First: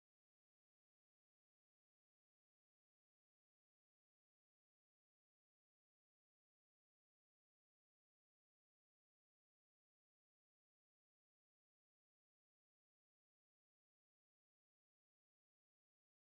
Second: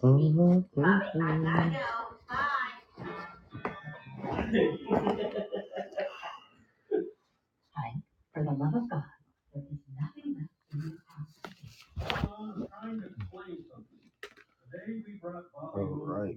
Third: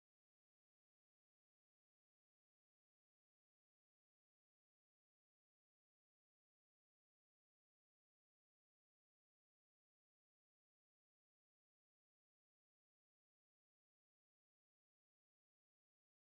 All right.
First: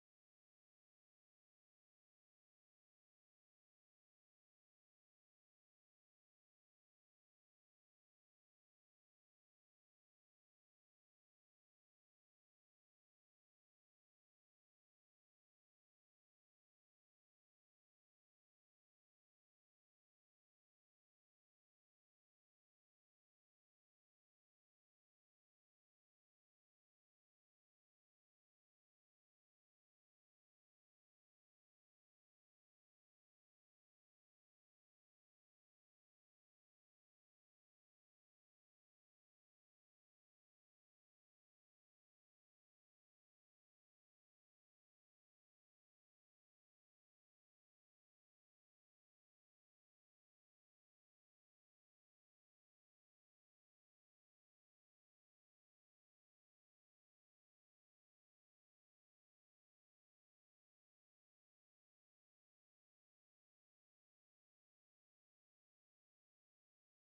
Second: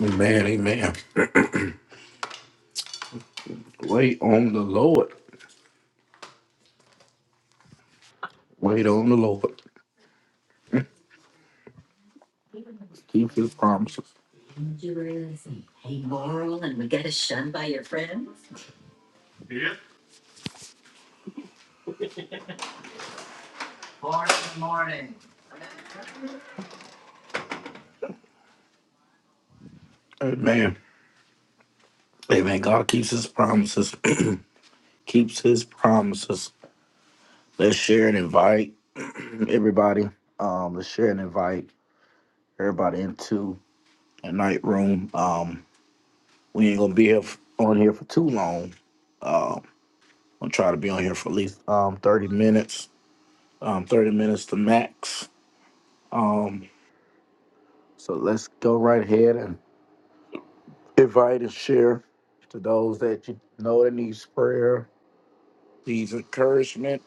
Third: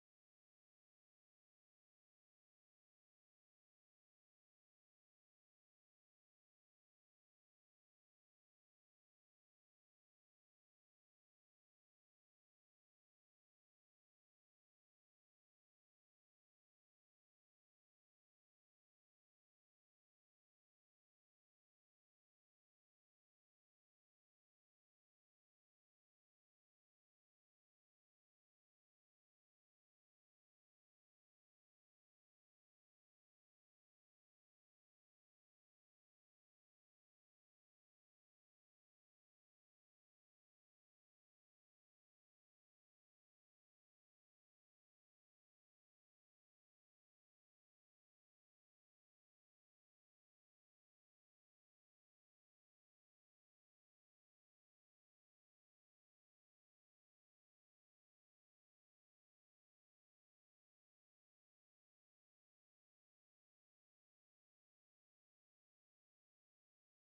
Amen, amen. Wait on the Lord. Wait on the Lord. Keep his promises. Amen. Amen. God keeps his promises. keeps his promises. Let's share and invite everybody. Um, let's share and invite everybody into a night room. Um, we ain't gonna be here f- on here for too long. Uh, I'm try to be on here for at least um, 30 minutes, um, 30 minutes to max. Um, so let's go right ahead and invite and share to those that you know that needs prayer, needs encouragement,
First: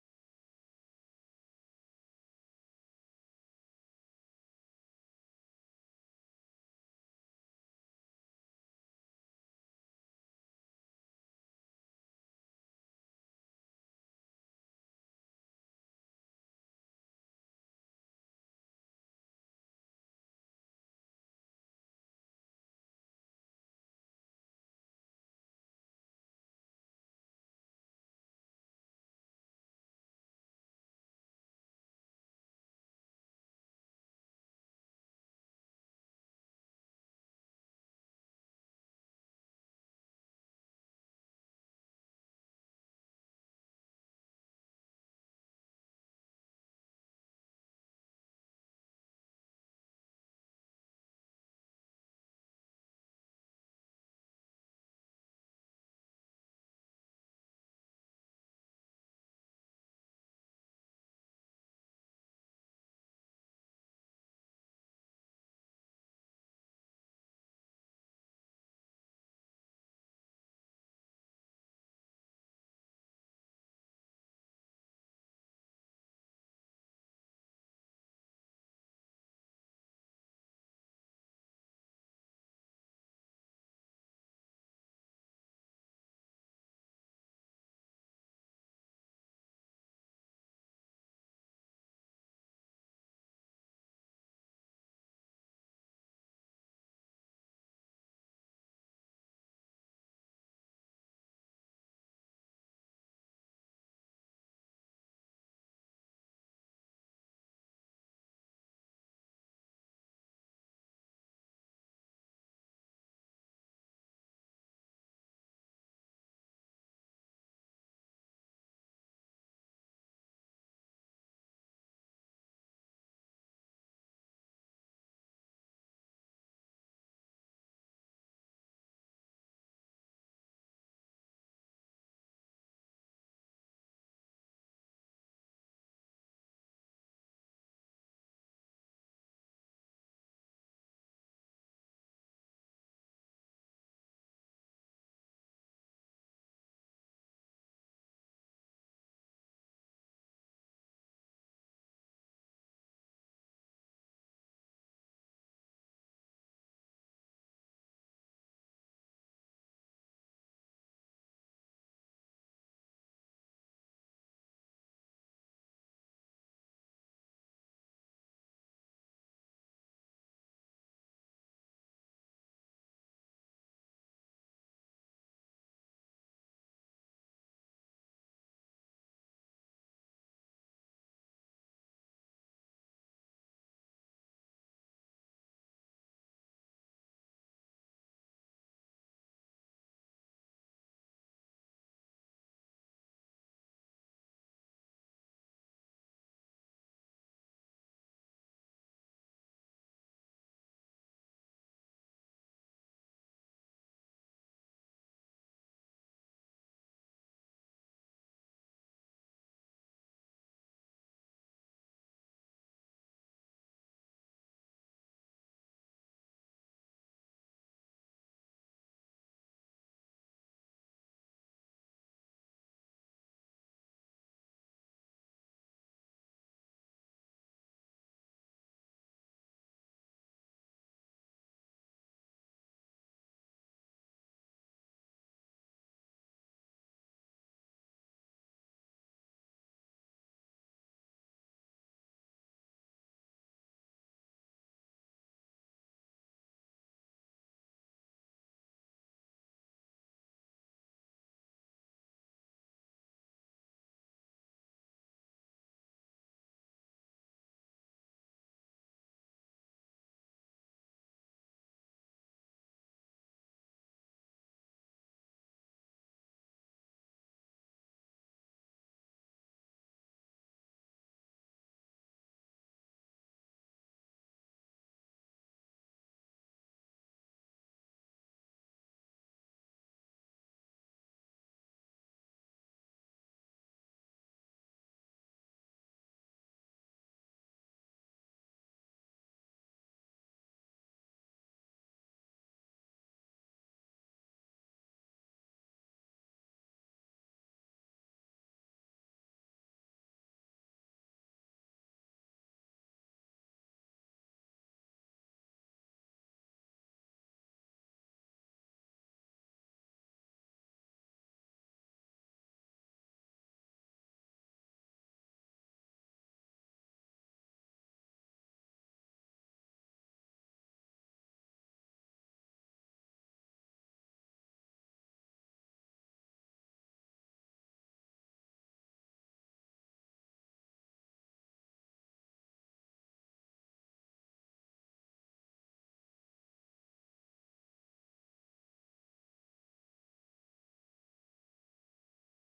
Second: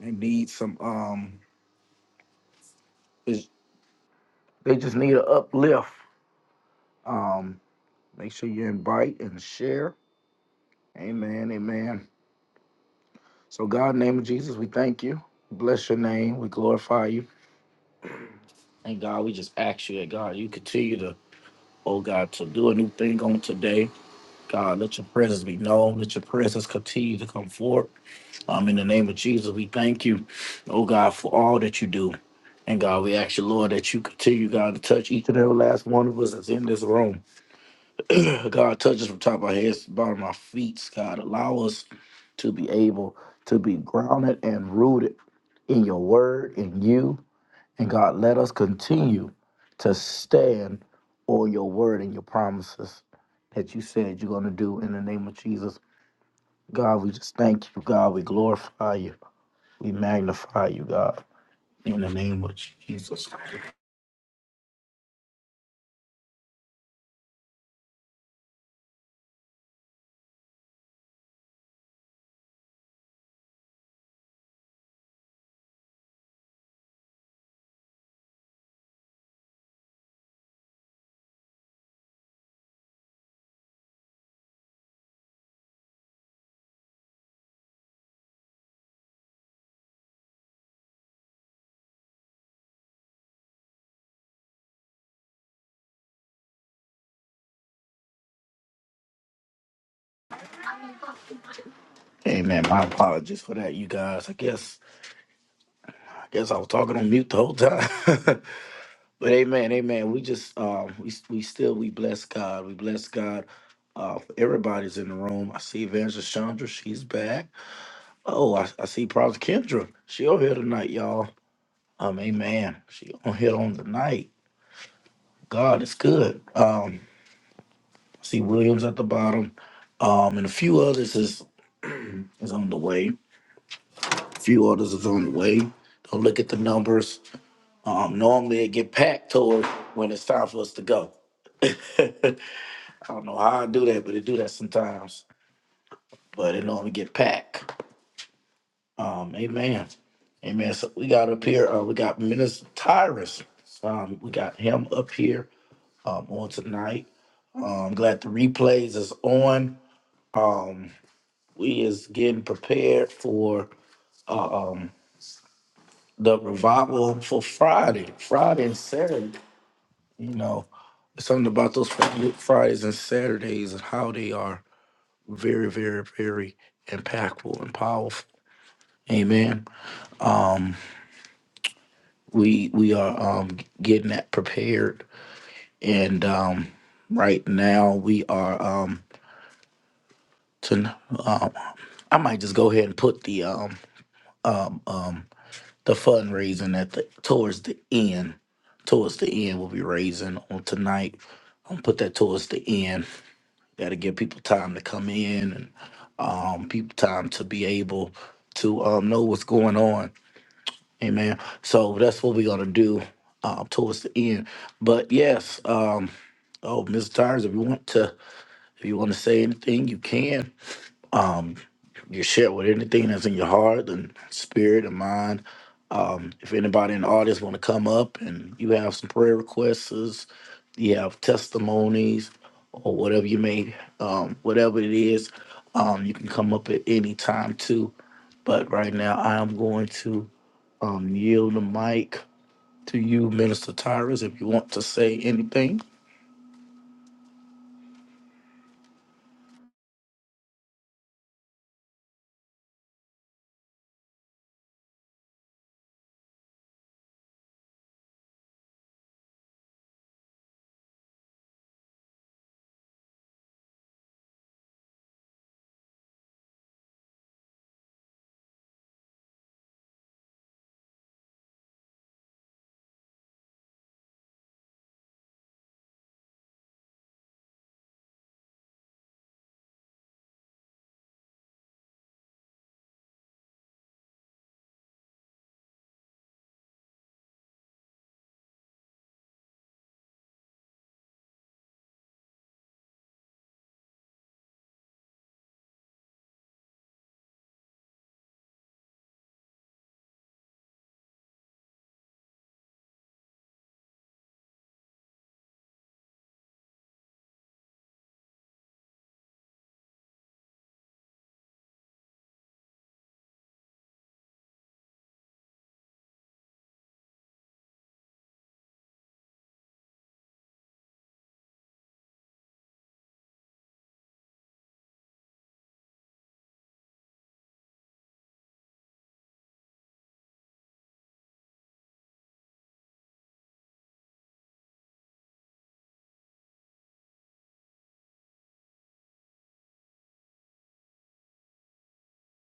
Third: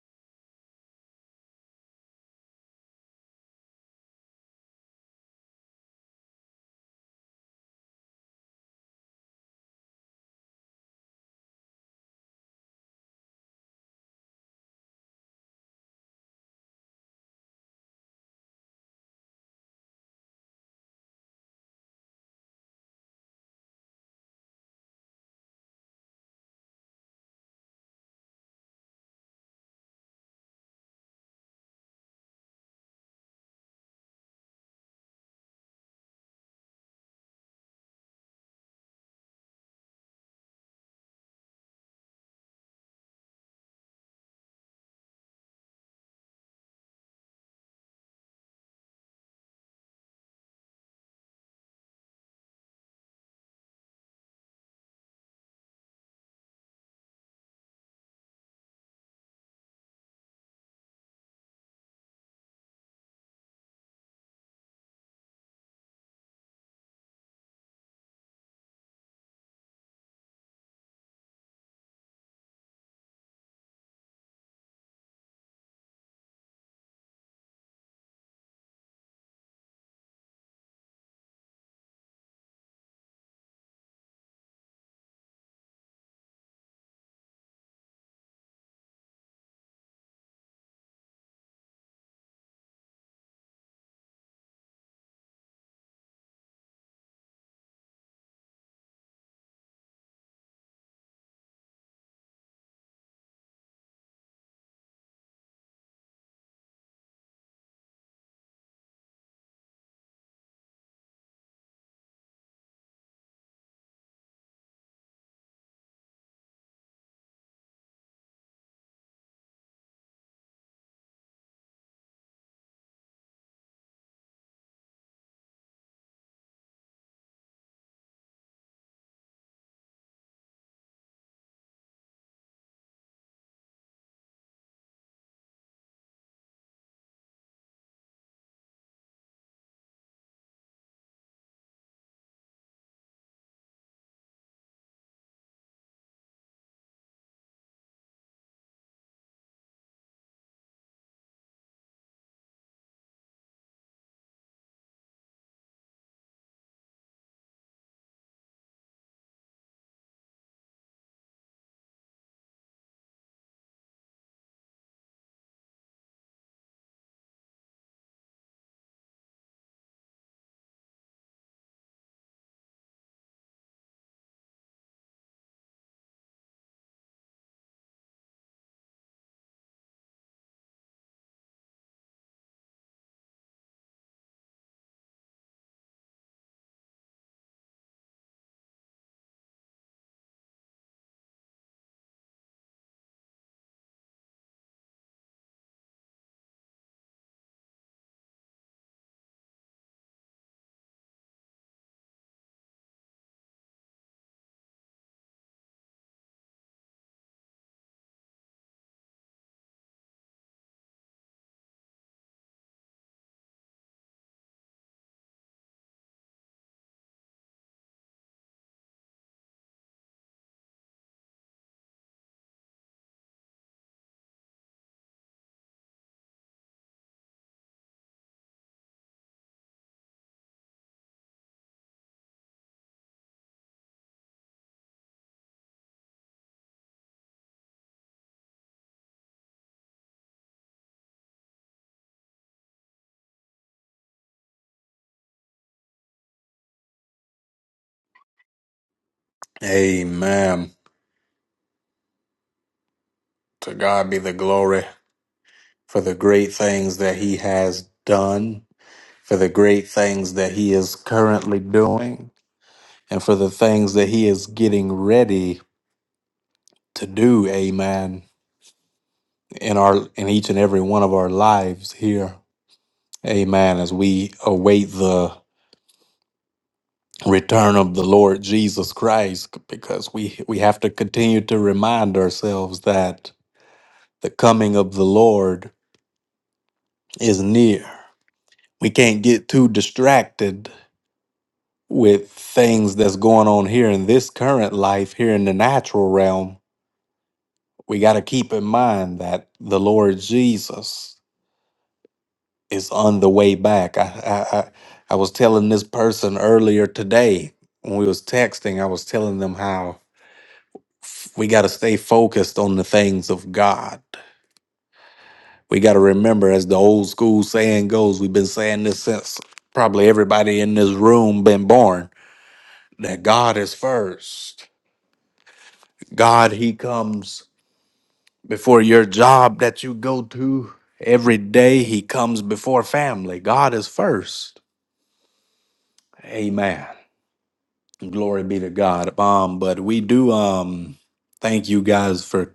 and need some. Um, is, they just need an uplift. Um, make sure you invite and share. Amen. Amen. So, God, in the name of Jesus, we thank you. Bless your name. We glorify you. And God, we just ask you that God, you continue to, oh God, to do a new thing on today. God, let your presence be known. Let your presence continue to come forth. Um, in the name of Jesus, we thank you, oh God, for all that you do. And God, we ask you, Lord, that you continue, God, to touch each and every last one of us that's in this room. God, touch us from top of our heads to the bottom of our feet. God, allow us to be able to be grounded and rooted in your word, in you, and God, let us continue to stand on your word and your promises that you said you're going to do in the name of Jesus. God, we just thank you. God, we glorify you. We magnify you, God, in the name of Jesus. Amen. My apologies for that, you guys. I guess I guess I was talking on mute the whole time. but amen, amen. We just um we we still we bless God. We bless God uh for everybody's in the room. I see Evangelist Chandra, she's back. Oh, I, I see Prophet Kendra. She on here tonight, y'all. Um, amen. She on here on the night. God is good. Um, I see Williams at the bottom. Um, and a few others is is on the way. A few others is on the way. Don't look at the numbers. Um, normally it get packed toward when it's time for us to go. I don't know how I do that, but it do that sometimes. But it normally get packed. Um, amen. Amen. So we got up here, uh, we got Minister Tyrus. Um, we got him up here um, on tonight. Um, glad the replays is on. Um, we is getting prepared for uh, um, the revival for Friday, Friday and Saturday. You know, something about those Fri- Fridays and Saturdays and how they are very, very, very impactful and powerful. Amen. Um, we we are um getting that prepared and um right now we are um to um i might just go ahead and put the um um um the fundraising at the towards the end towards the end we'll be raising on tonight i'll put that towards the end Gotta give people time to come in and um people time to be able to um know what's going on Amen. So that's what we're gonna do uh, towards the end. But yes, um, oh, Mister Tires, if you want to, if you want to say anything, you can. Um, you share with anything that's in your heart and spirit and mind. Um, if anybody in the audience want to come up and you have some prayer requests, you have testimonies or whatever you may, um, whatever it is, um, you can come up at any time too. But right now, I am going to um, yield the mic to you, Minister Tyrus, if you want to say anything. Amen. To God be the glory for the great things that He has done, for the great things that He is currently doing, and for the things that He is getting ready to do. Amen. In our in each and every one of our lives here. Amen. As we await the return of the Lord Jesus Christ, because we we have to continue to remind ourselves that the coming of the Lord is near. we can't get too distracted with things that's going on here in this current life here in the natural realm we got to keep in mind that the lord jesus is on the way back I, I i I was telling this person earlier today when we was texting i was telling them how f- we got to stay focused on the things of god we got to remember as the old school saying goes we've been saying this since probably everybody in this room been born that God is first. God, He comes before your job that you go to every day, He comes before family. God is first. Amen. Glory be to God. Um, but we do um thank you guys for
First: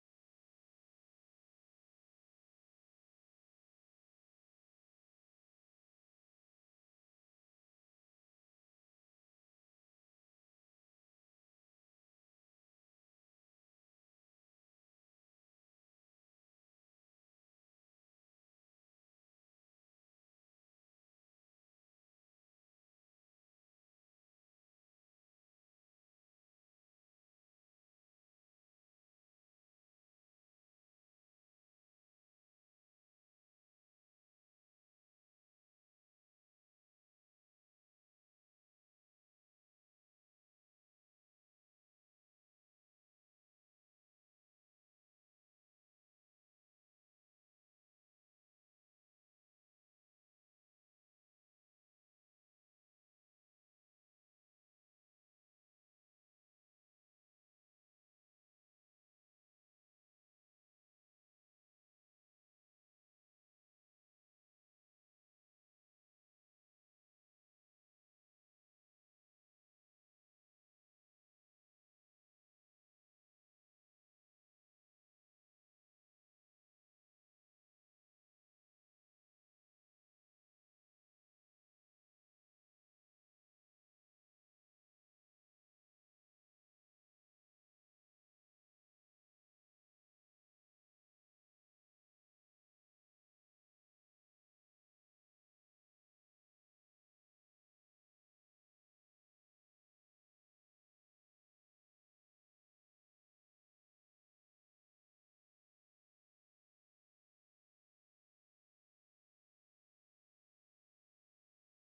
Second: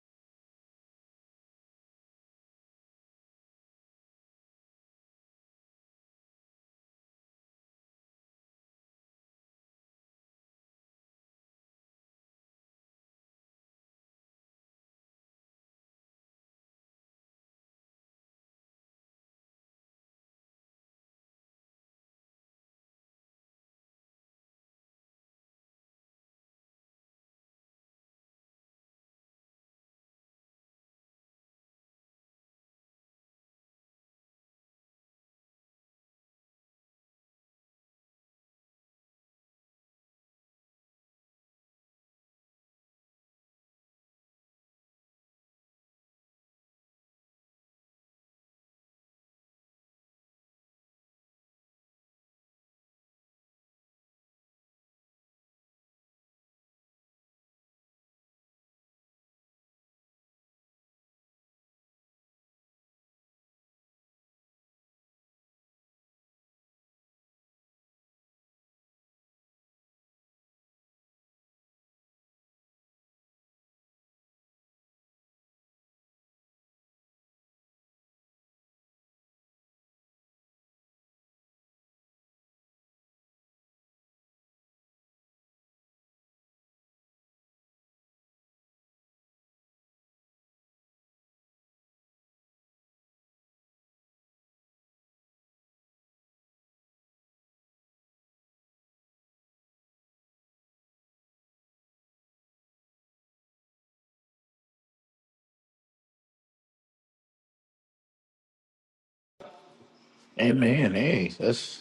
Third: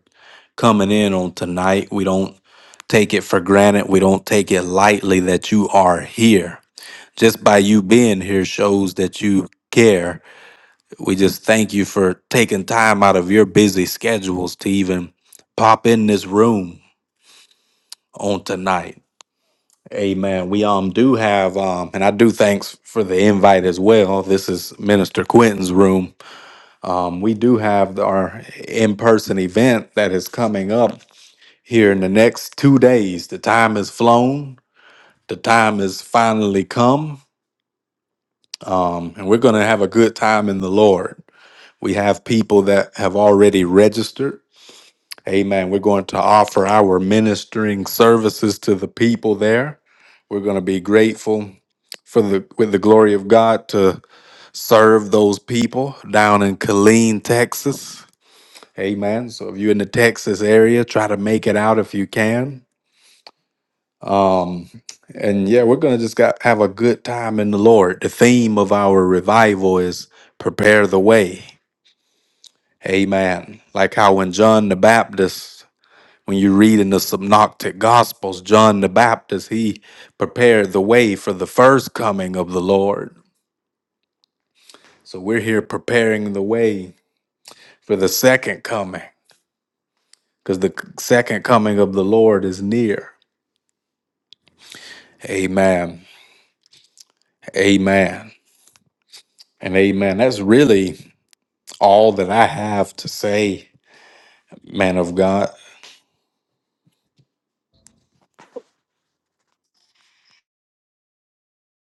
coming in on tonight. We don't take it for granted. We don't take it lightly that you are here. Just by you being here shows that you care We just thank you for taking time out of your busy schedules to even pop in this room on tonight. Amen. We um do have um and I do thanks for the invite as well. This is Minister Quentin's room. Um we do have our in-person event that is coming up here in the next 2 days. The time has flown. The time has finally come. Um and we're going to have a good time in the Lord. We have people that have already registered Amen. We're going to offer our ministering services to the people there. We're going to be grateful for the with the glory of God to serve those people down in Killeen, Texas. Amen. So if you're in the Texas area, try to make it out if you can. Um, and yeah, we're gonna just got have a good time in the Lord. The theme of our revival is prepare the way. Amen. Like how when John the Baptist When you read in the synoptic gospels, John the Baptist, he prepared the way for the first coming of the Lord. So we're here preparing the way for the second coming because the second coming of the Lord is near. Amen. Amen. And amen. That's really all that I have to say, man of God. Amen. Hey, that's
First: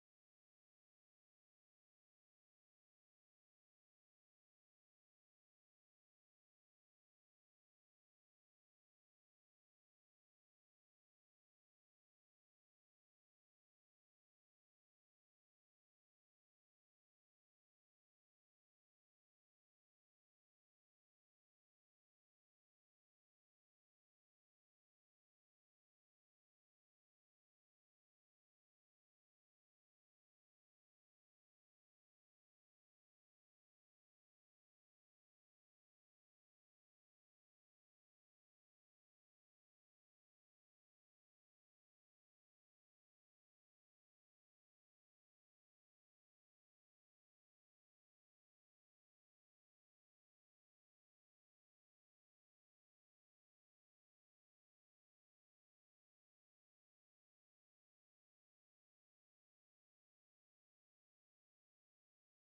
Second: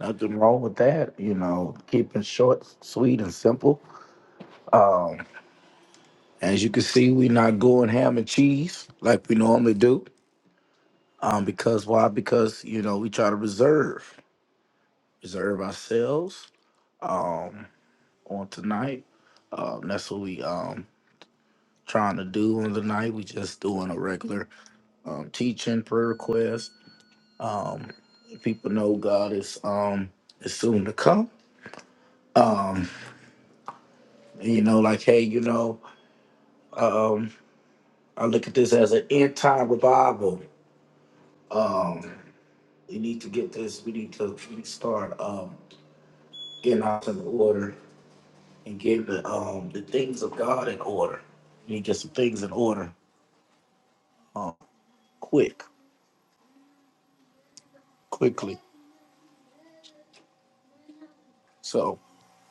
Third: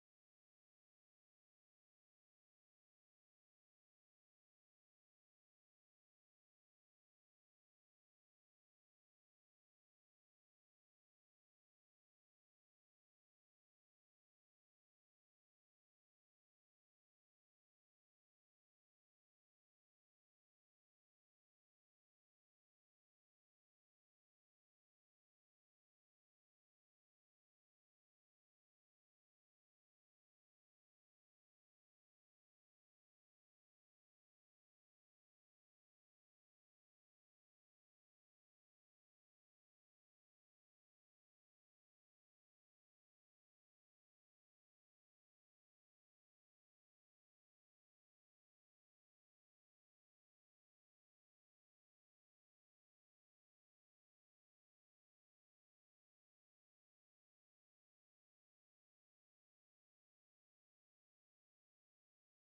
Nothing wrong with that, you know, keeping short, sweet, and simple. Um, as you can see, we're not going ham and cheese like we normally do. Um, because why? Because, you know, we try to reserve, reserve ourselves um on tonight. Um, that's what we um trying to do on the night. We just doing a regular um teaching, prayer request. Um people know God is um is soon to come. Um, you know, like hey, you know, um, I look at this as an end time revival. Um, we need to get this. We need to we need to start um, getting out in order and getting the um, the things of God in order. We need to get some things in order, um, quick, quickly. So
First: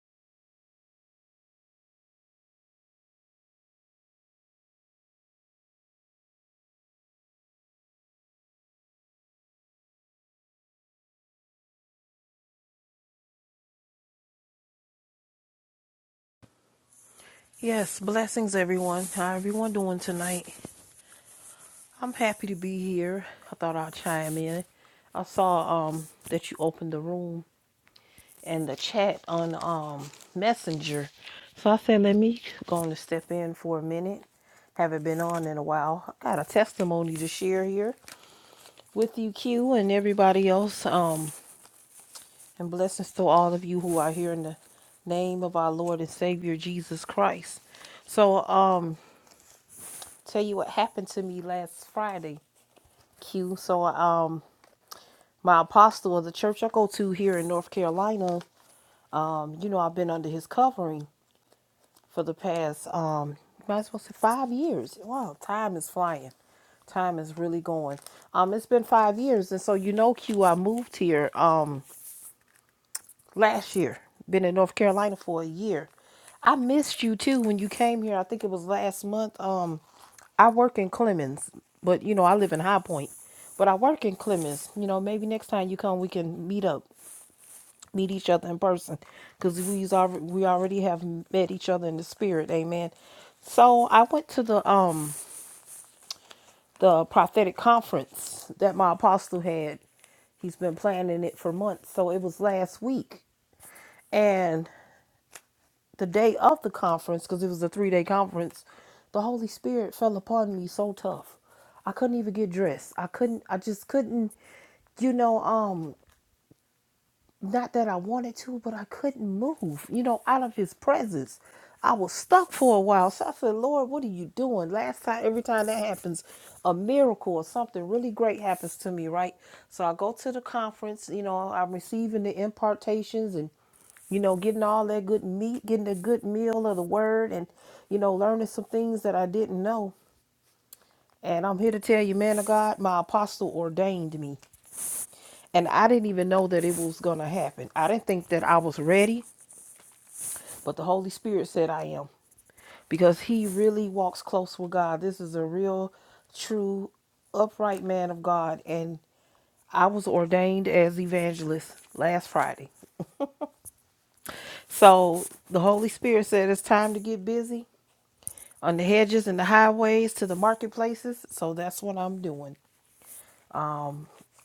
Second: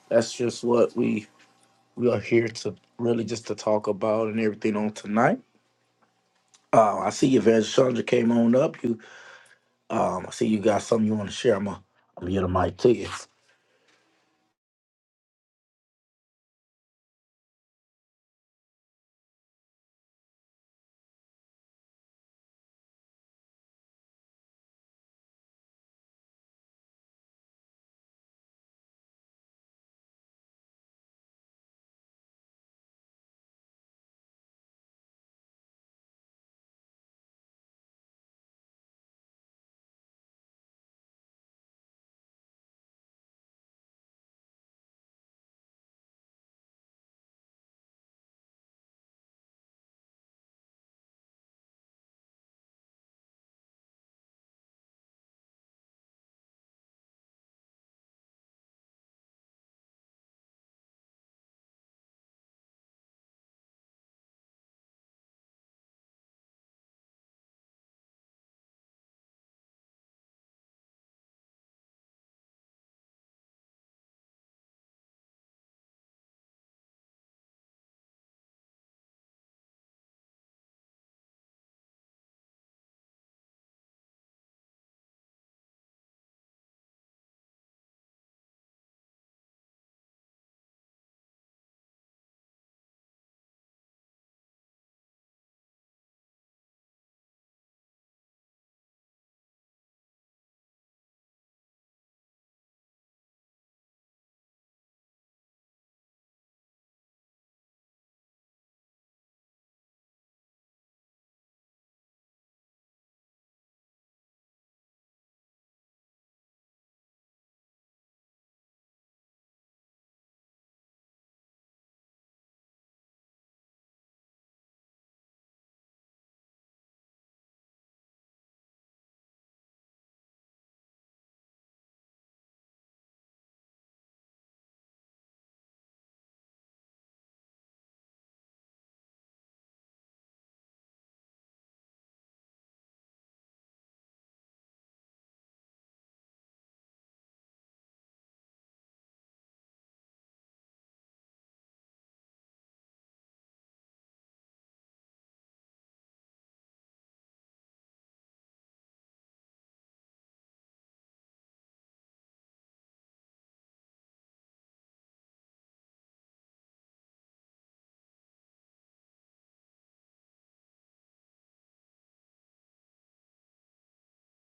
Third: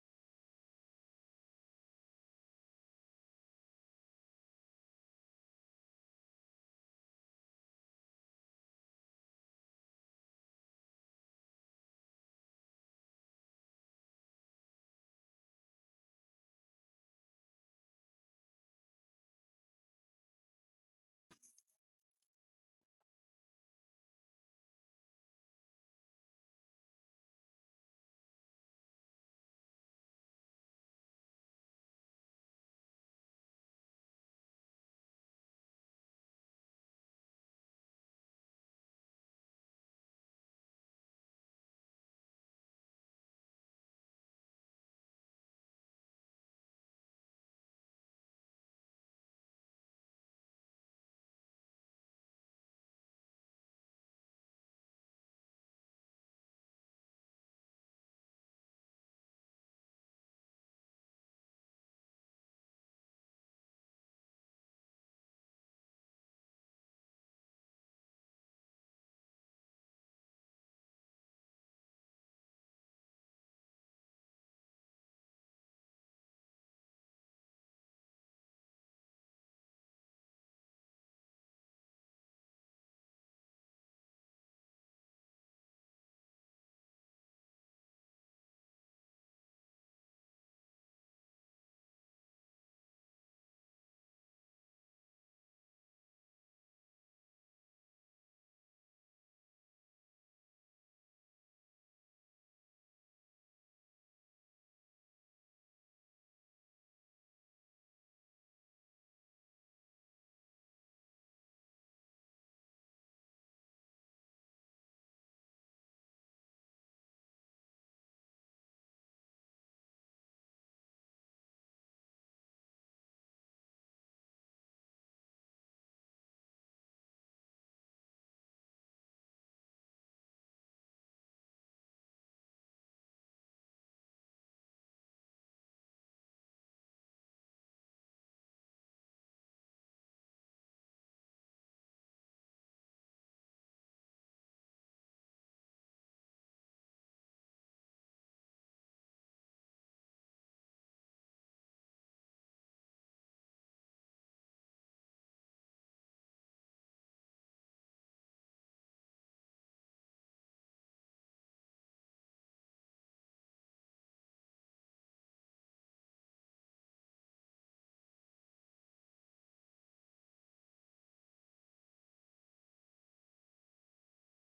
that's just what we we are here to really just to talk about and everything on tonight. Uh, I see you, Evangelist Chandra came on up. You, um, I see you got something you want to share. I'm gonna I'm gonna get a mic to you. Yes, blessings everyone. How everyone doing tonight? I'm happy to be here. I thought I'd chime in. I saw um that you opened the room and the chat on um Messenger. So I said let me go on and step in for a minute. Haven't been on in a while. I got a testimony to share here with you Q and everybody else. Um and blessings to all of you who are here in the name of our Lord and Savior Jesus Christ. So um tell you what happened to me last Friday, Q. So um my apostle of the church I go to here in North Carolina, um, you know, I've been under his covering for the past um might as well say five years. Wow, time is flying. Time is really going. Um, it's been five years and so you know Q, I moved here. Um last year. Been in North Carolina for a year. I missed you too when you came here. I think it was last month. Um, I work in Clemens, but you know I live in High Point, but I work in Clemens. You know maybe next time you come we can meet up, meet each other in person, cause we already we already have met each other in the spirit. Amen. So I went to the um the prophetic conference that my apostle had he's been planning it for months. So it was last week. And the day of the conference, because it was a three day conference, the Holy Spirit fell upon me so tough. I couldn't even get dressed. I couldn't, I just couldn't, you know, um, not that I wanted to, but I couldn't move, you know, out of his presence. I was stuck for a while. So I said, Lord, what are you doing? Last time, every time that happens, a miracle or something really great happens to me, right? So I go to the conference, you know, I'm receiving the impartations and you know, getting all that good meat, getting a good meal of the word, and, you know, learning some things that I didn't know. And I'm here to tell you, man of God, my apostle ordained me. And I didn't even know that it was going to happen. I didn't think that I was ready, but the Holy Spirit said I am because he really walks close with God. This is a real, true, upright man of God. And I was ordained as evangelist last Friday. So the Holy Spirit said it's time to get busy on the hedges and the highways to the marketplaces. So that's what I'm doing.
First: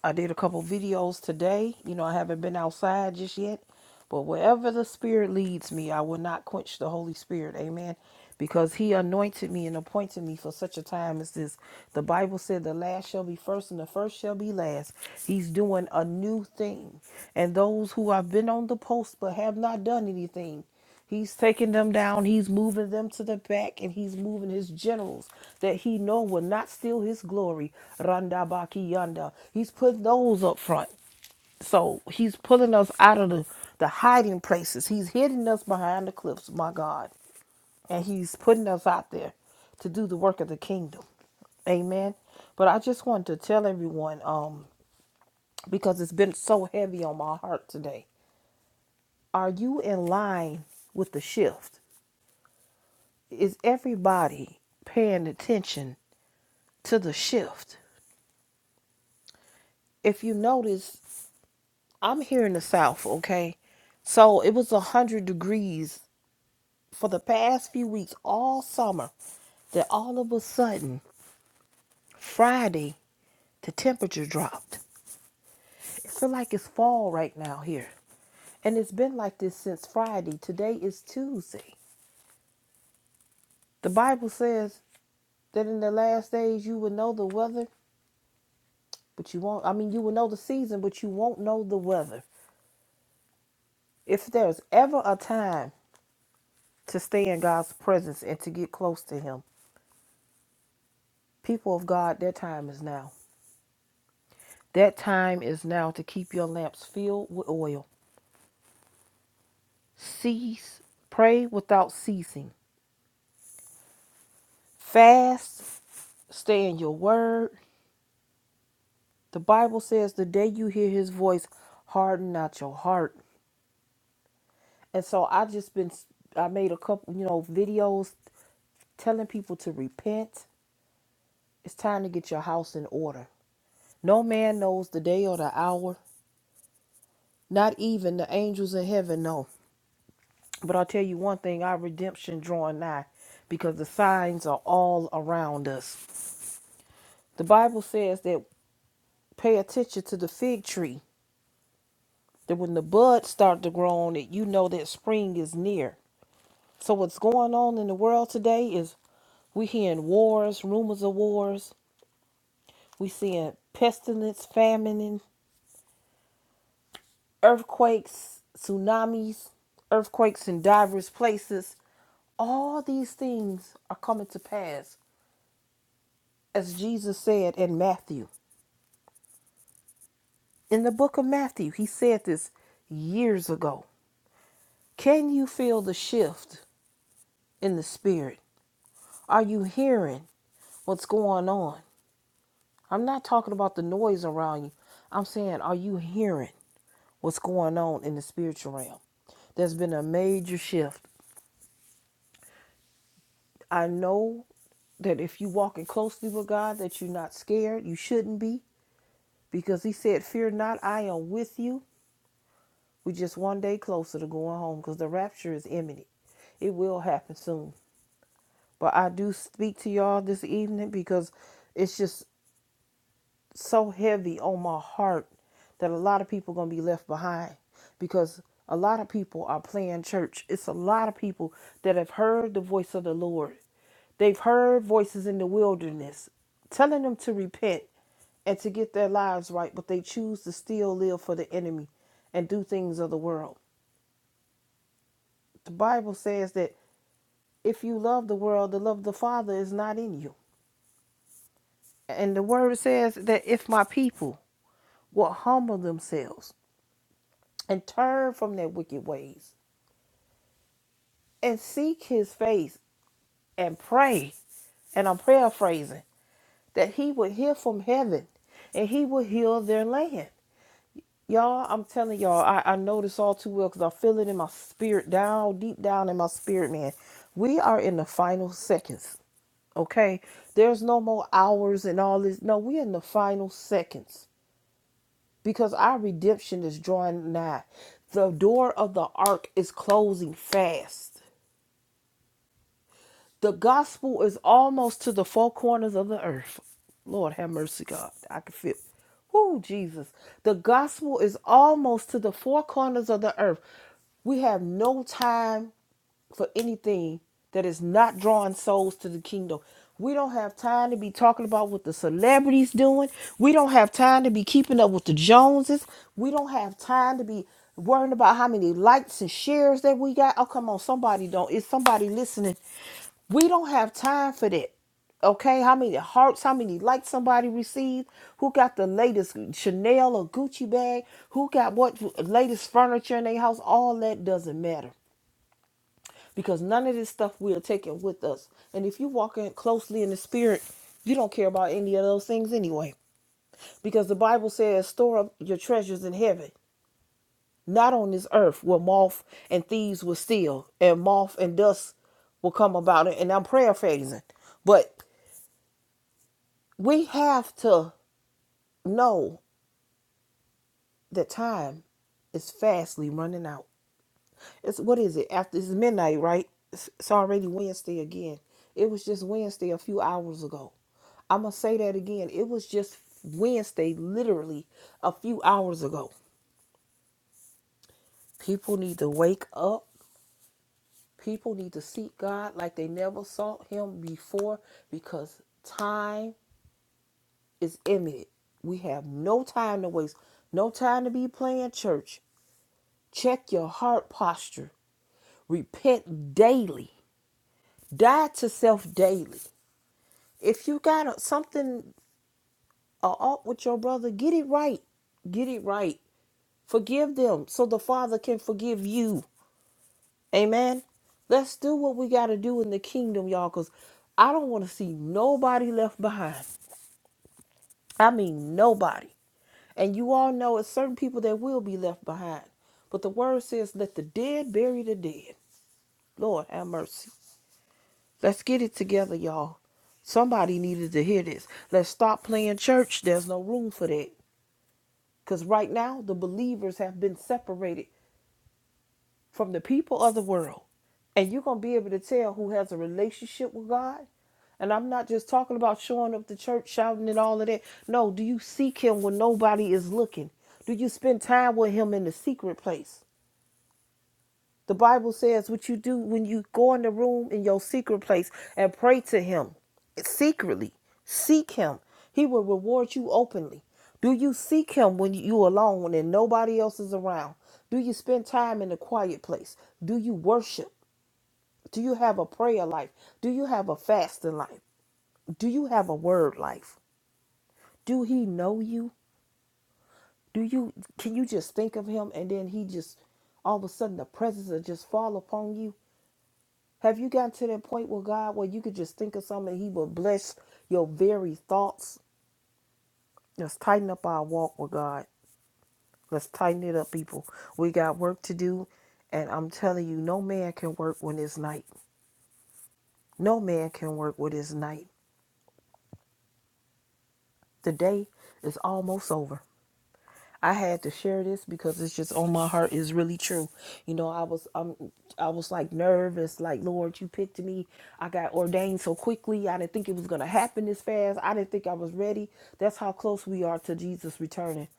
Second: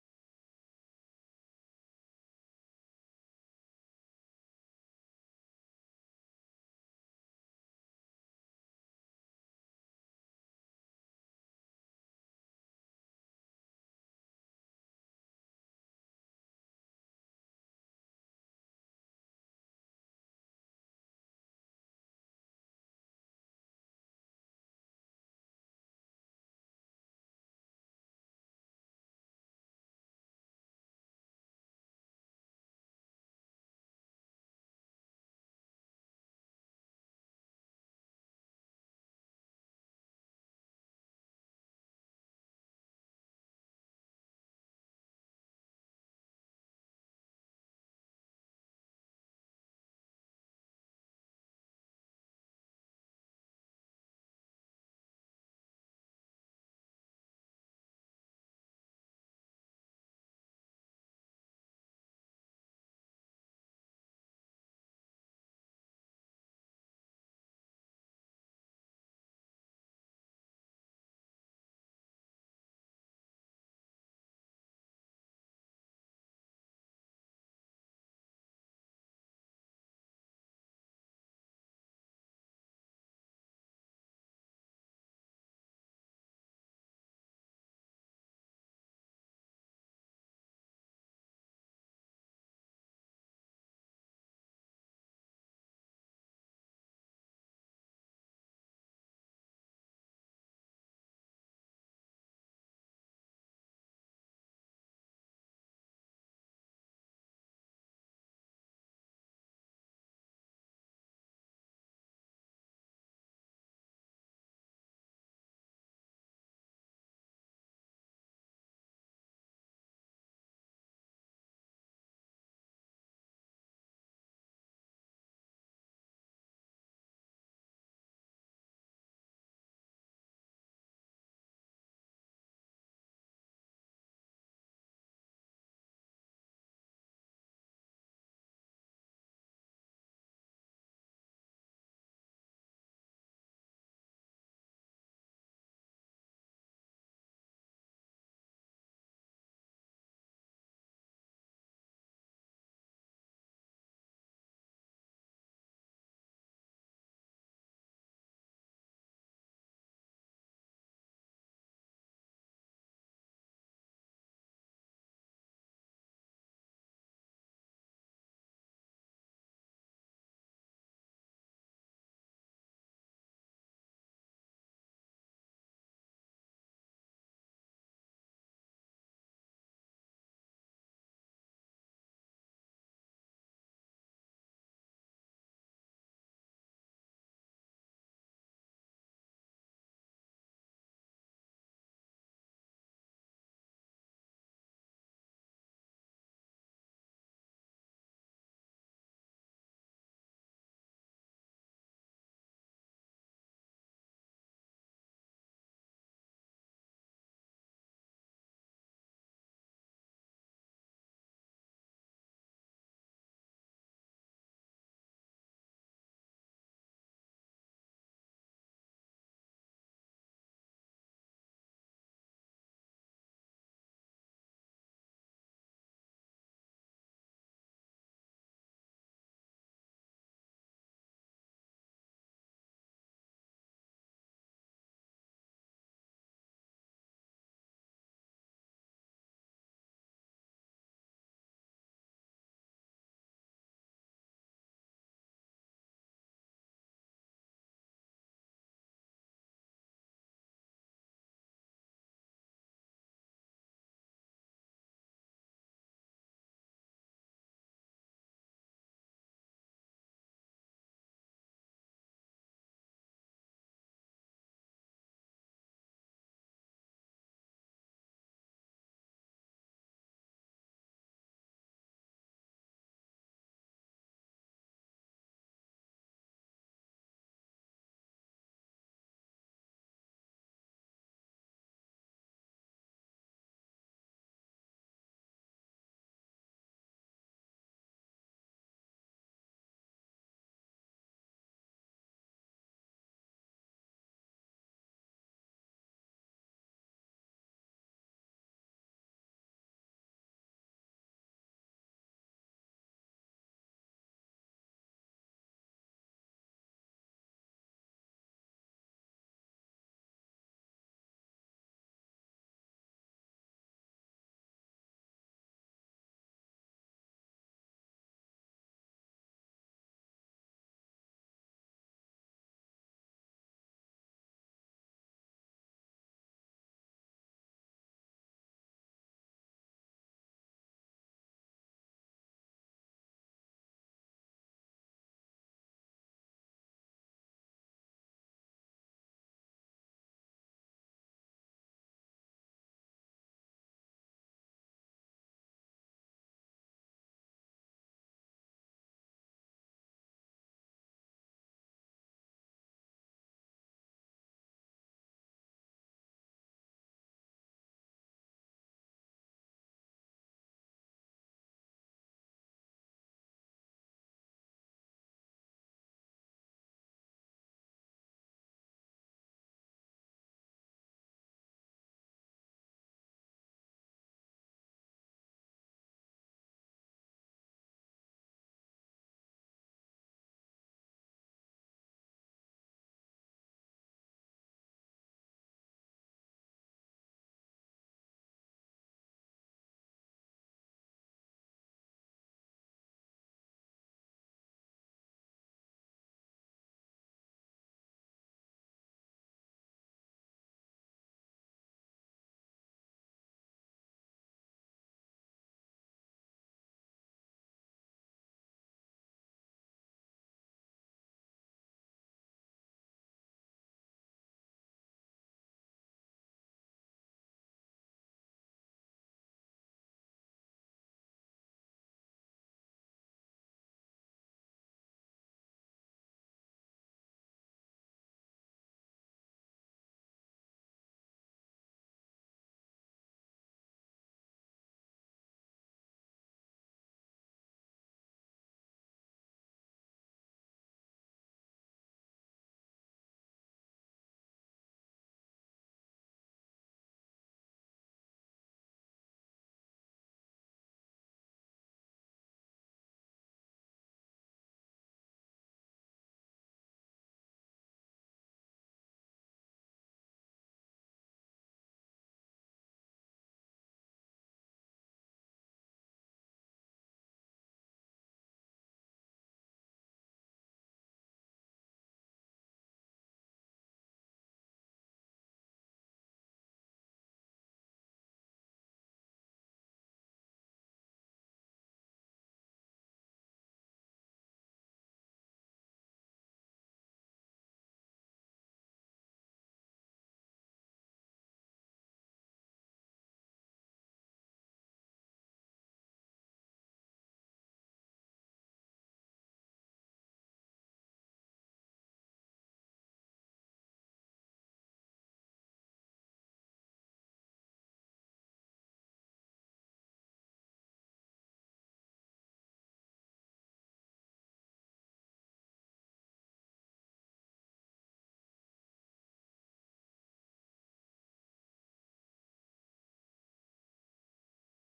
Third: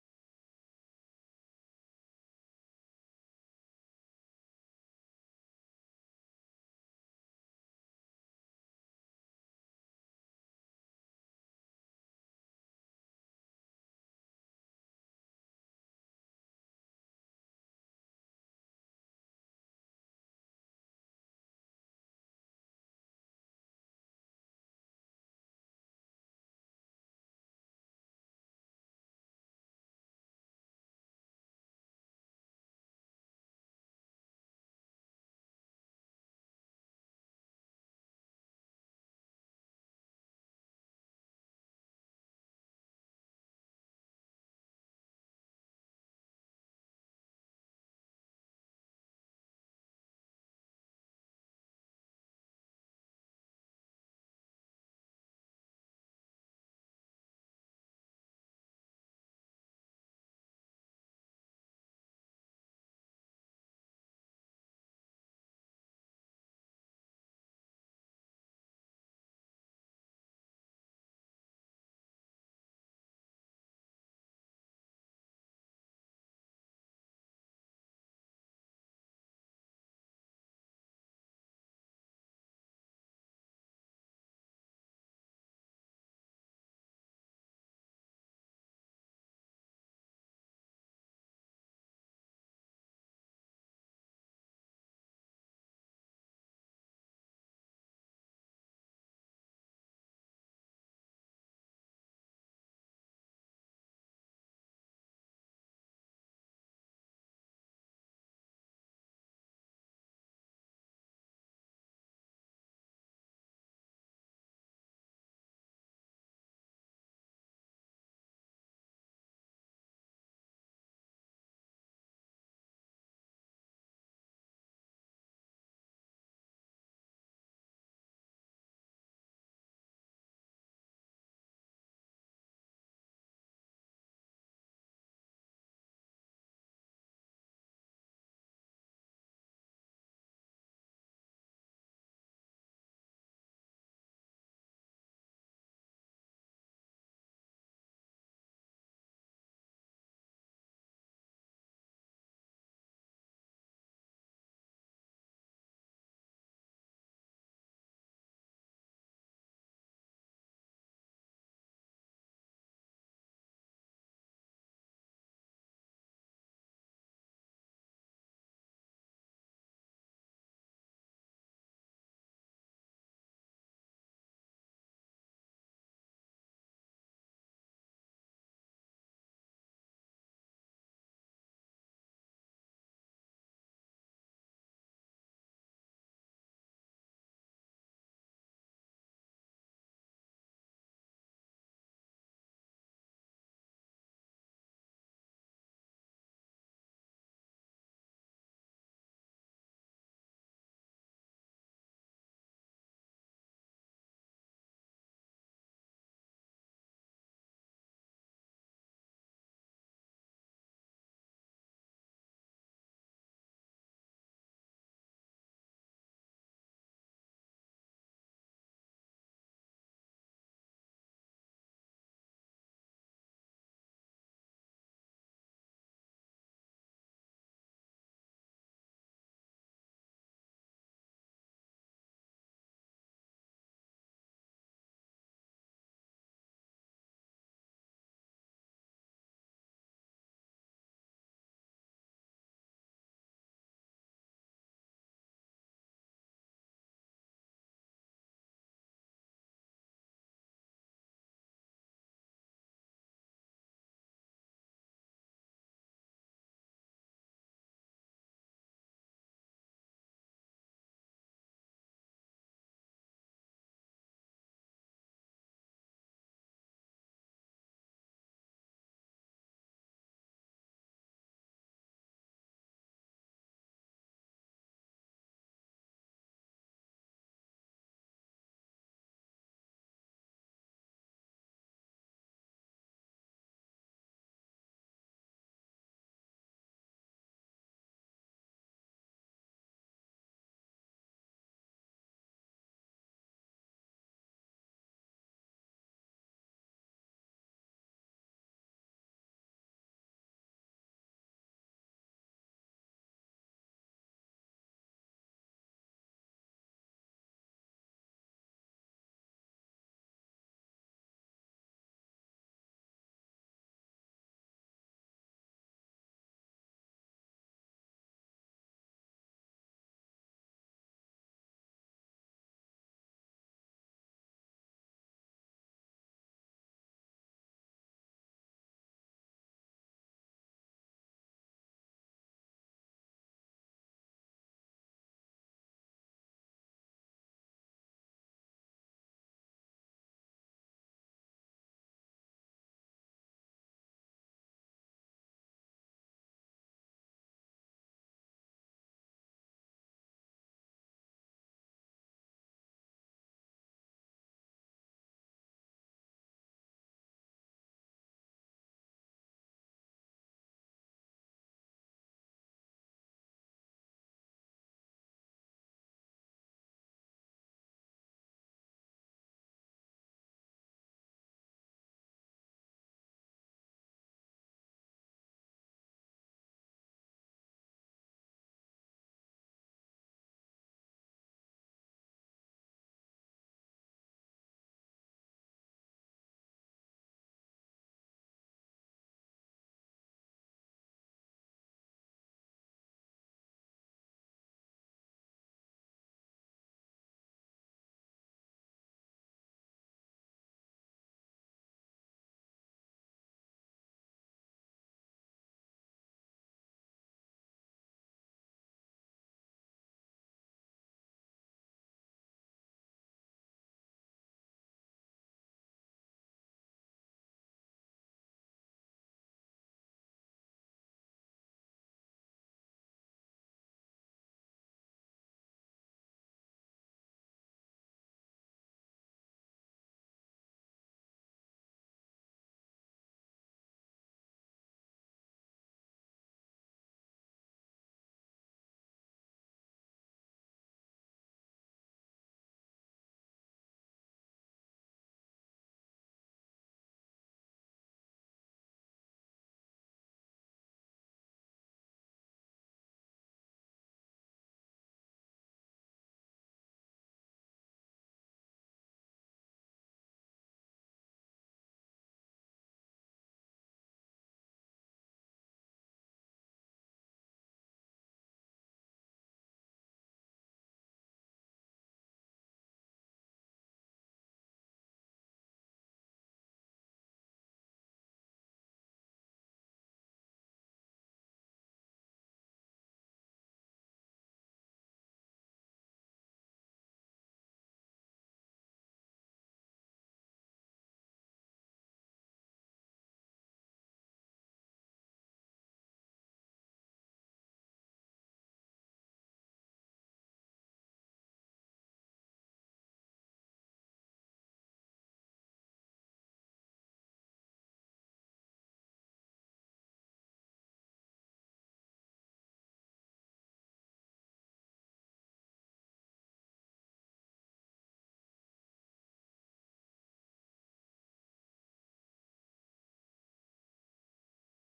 I did a couple videos today. You know, I haven't been outside just yet, but wherever the Spirit leads me, I will not quench the Holy Spirit. Amen. Because He anointed me and appointed me for such a time as this. The Bible said, The last shall be first, and the first shall be last. He's doing a new thing. And those who have been on the post but have not done anything, He's taking them down. He's moving them to the back, and he's moving his generals that he know will not steal his glory. Randa baki yanda. He's putting those up front. So he's pulling us out of the, the hiding places. He's hiding us behind the cliffs, my God. And he's putting us out there to do the work of the kingdom. Amen. But I just want to tell everyone, um, because it's been so heavy on my heart today. Are you in line with the shift? is everybody paying attention to the shift? If you notice, I'm here in the South, okay? So it was 100 degrees for the past few weeks, all summer, that all of a sudden, Friday, the temperature dropped. I feel like it's fall right now here. And it's been like this since Friday. Today is Tuesday. The Bible says that in the last days you will know the weather, but you won't, I mean, you will know the season, but you won't know the weather. If there's ever a time to stay in God's presence and to get close to Him, people of God, that time is now. That time is now to keep your lamps filled with oil. Cease, pray without ceasing. Fast, stay in your word. The Bible says, the day you hear His voice, harden not your heart. And so I just been, I made a couple, you know, videos telling people to repent. It's time to get your house in order. No man knows the day or the hour Not even the angels in heaven know. But I'll tell you one thing our redemption drawing nigh because the signs are all around us. The Bible says that pay attention to the fig tree, that when the buds start to grow on it, you know that spring is near. So, what's going on in the world today is we hearing wars, rumors of wars, we seeing pestilence, famine, earthquakes, tsunamis, earthquakes in diverse places. All these things are coming to pass, as Jesus said in Matthew. In the book of Matthew, he said this years ago. Can you feel the shift in the spirit? Are you hearing what's going on? I'm not talking about the noise around you. I'm saying, are you hearing what's going on in the spiritual realm? There's been a major shift. I know that if you walking closely with God, that you're not scared. You shouldn't be, because He said, "Fear not, I am with you." We're just one day closer to going home, because the rapture is imminent. It will happen soon. But I do speak to y'all this evening because it's just so heavy on my heart that a lot of people are going to be left behind because a lot of people are playing church. It's a lot of people that have heard the voice of the Lord. They've heard voices in the wilderness telling them to repent and to get their lives right, but they choose to still live for the enemy and do things of the world. The Bible says that if you love the world, the love of the Father is not in you. And the word says that if my people will humble themselves and turn from their wicked ways and seek his face and pray. And I'm paraphrasing that he would hear from heaven and he will heal their land. Y'all, I'm telling y'all, I, I know this all too well because I feel it in my spirit, down deep down in my spirit, man. We are in the final seconds, okay? There's no more hours and all this. No, we're in the final seconds because our redemption is drawing nigh. The door of the ark is closing fast. The gospel is almost to the four corners of the earth. Lord have mercy, God. I can feel. Oh, Jesus. The gospel is almost to the four corners of the earth. We have no time for anything that is not drawing souls to the kingdom. We don't have time to be talking about what the celebrities doing. We don't have time to be keeping up with the Joneses. We don't have time to be worrying about how many likes and shares that we got. Oh, come on, somebody don't. Is somebody listening? We don't have time for that. Okay, how many hearts, how many likes somebody received, who got the latest Chanel or Gucci bag, who got what latest furniture in their house, all that doesn't matter because none of this stuff we are taking with us. And if you walk in closely in the spirit, you don't care about any of those things anyway. Because the Bible says, store up your treasures in heaven, not on this earth where moth and thieves will steal, and moth and dust will come about it. And I'm paraphrasing. But we have to know that time is fastly running out. It's what is it? After it's midnight, right? It's, it's already Wednesday again. It was just Wednesday a few hours ago. I'm gonna say that again. It was just Wednesday, literally a few hours ago. People need to wake up. People need to seek God like they never sought Him before because time is imminent. We have no time to waste, no time to be playing church. Check your heart posture. Repent daily. Die to self daily. if you got something a with your brother, get it right. Get it right. Forgive them so the Father can forgive you. Amen. Let's do what we got to do in the kingdom, y'all, because I don't want to see nobody left behind. I mean, nobody. And you all know it's certain people that will be left behind. But the word says, let the dead bury the dead. Lord, have mercy. Let's get it together, y'all. Somebody needed to hear this. Let's stop playing church. There's no room for that. Because right now, the believers have been separated from the people of the world. And you're going to be able to tell who has a relationship with God. And I'm not just talking about showing up to church, shouting and all of that. No, do you seek Him when nobody is looking? Do you spend time with Him in the secret place? The Bible says what you do when you go in the room in your secret place and pray to Him secretly. Seek Him. He will reward you openly. Do you seek Him when you alone and nobody else is around? Do you spend time in a quiet place? Do you worship? Do you have a prayer life? Do you have a fasting life? Do you have a word life? Do He know you? Do you can you just think of Him and then He just all of a sudden the presence will just fall upon you? Have you gotten to that point with God where you could just think of something and He will bless your very thoughts? Let's tighten up our walk with God. Let's tighten it up, people. We got work to do. And I'm telling you, no man can work when it's night. No man can work when it's night. The day is almost over. I had to share this because it's just on my heart is really true. You know, I was um I was like nervous, like Lord, you picked me. I got ordained so quickly. I didn't think it was gonna happen this fast. I didn't think I was ready. That's how close we are to Jesus returning.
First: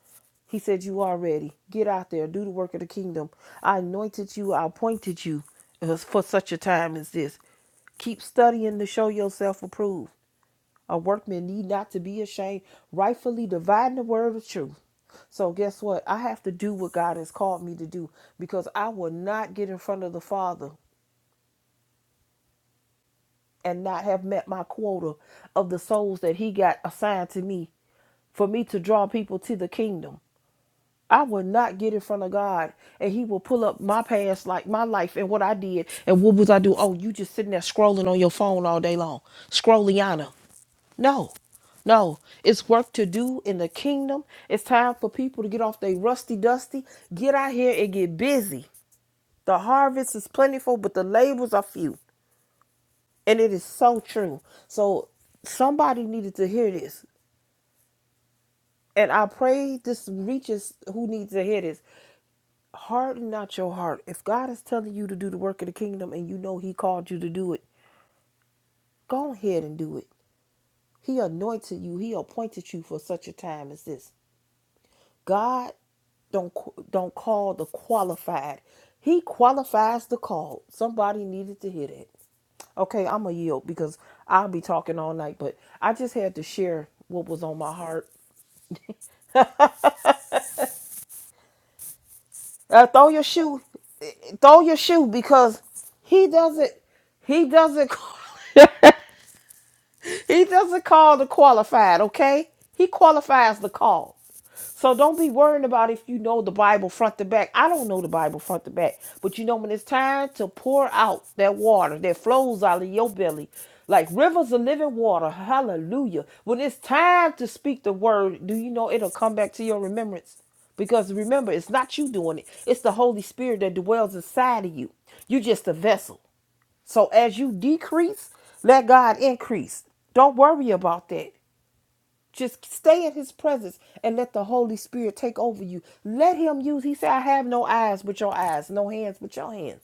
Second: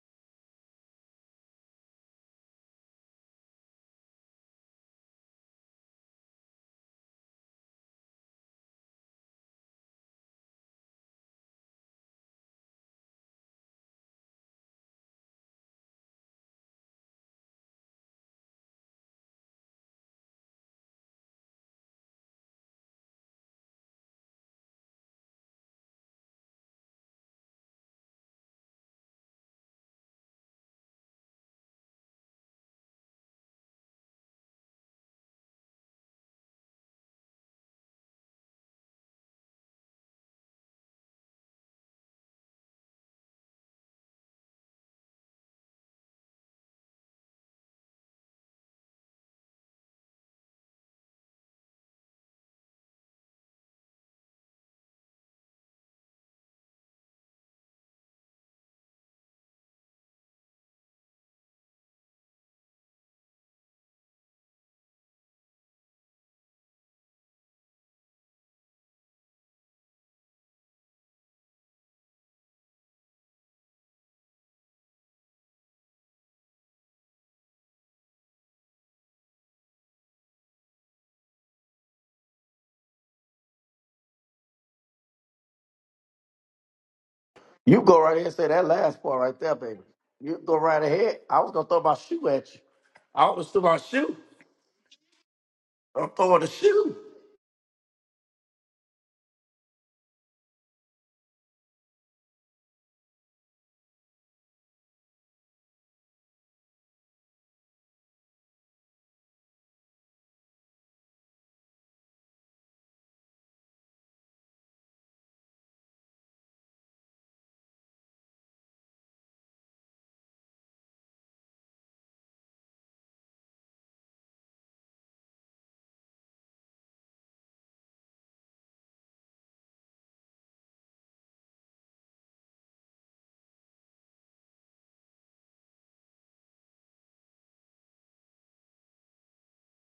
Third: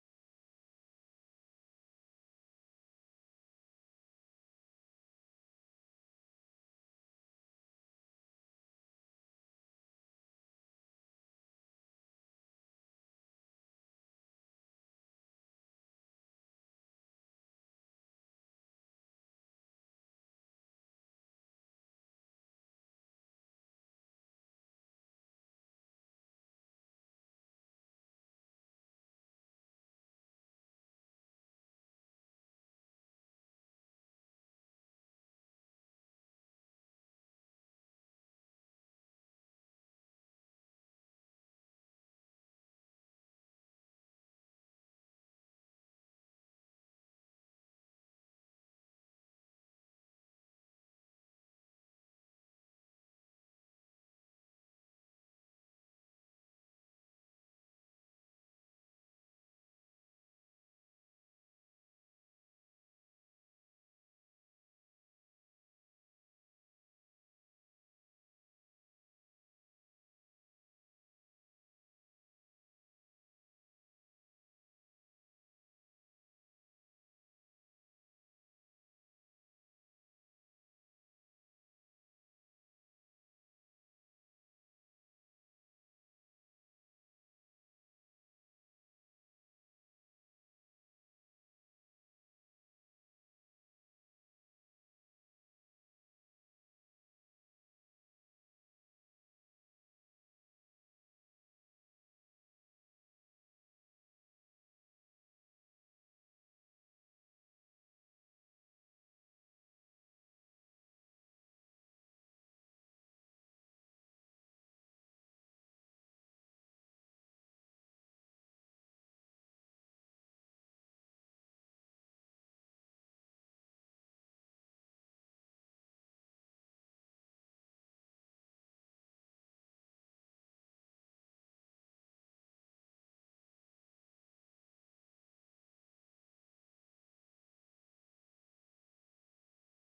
He said, You are ready. Get out there, do the work of the kingdom. I anointed you, I appointed you uh, for such a time as this. Keep studying to show yourself approved. A workman need not to be ashamed, rightfully dividing the word of truth. So guess what? I have to do what God has called me to do because I will not get in front of the Father and not have met my quota of the souls that he got assigned to me for me to draw people to the kingdom. I will not get in front of God and he will pull up my past like my life and what I did and what was I do? Oh, you just sitting there scrolling on your phone all day long. Scrolliana. No. No. It's work to do in the kingdom. It's time for people to get off their rusty dusty, get out here and get busy. The harvest is plentiful, but the labors are few. And it is so true. So somebody needed to hear this. And I pray this reaches who needs to hear this. harden not your heart. If God is telling you to do the work of the kingdom and you know He called you to do it, go ahead and do it. He anointed you. He appointed you for such a time as this. God don't don't call the qualified. He qualifies the call. Somebody needed to hear that. Okay, I'm gonna yield because I'll be talking all night. But I just had to share what was on my You go heart. right ahead and say that last part right there, baby. You go right ahead. I was gonna throw my shoe at you. Uh, throw your I was shoe, throw my eh, shoe. throw your shoe because I'm he throwing the doesn't. shoe. He doesn't. He doesn't call the qualified, okay? He qualifies the call. So don't be worrying about if you know the Bible front to back. I don't know the Bible front to back. But you know when it's time to pour out that water that flows out of your belly like rivers of living water. Hallelujah. When it's time to speak the word, do you know it'll come back to your remembrance? Because remember, it's not you doing it. It's the Holy Spirit that dwells inside of you. You're just a vessel. So as you decrease, let God increase. Don't worry about that. Just stay in his presence and let the Holy Spirit take over you. Let him use. He said, I have no eyes but your eyes, no hands but your hands.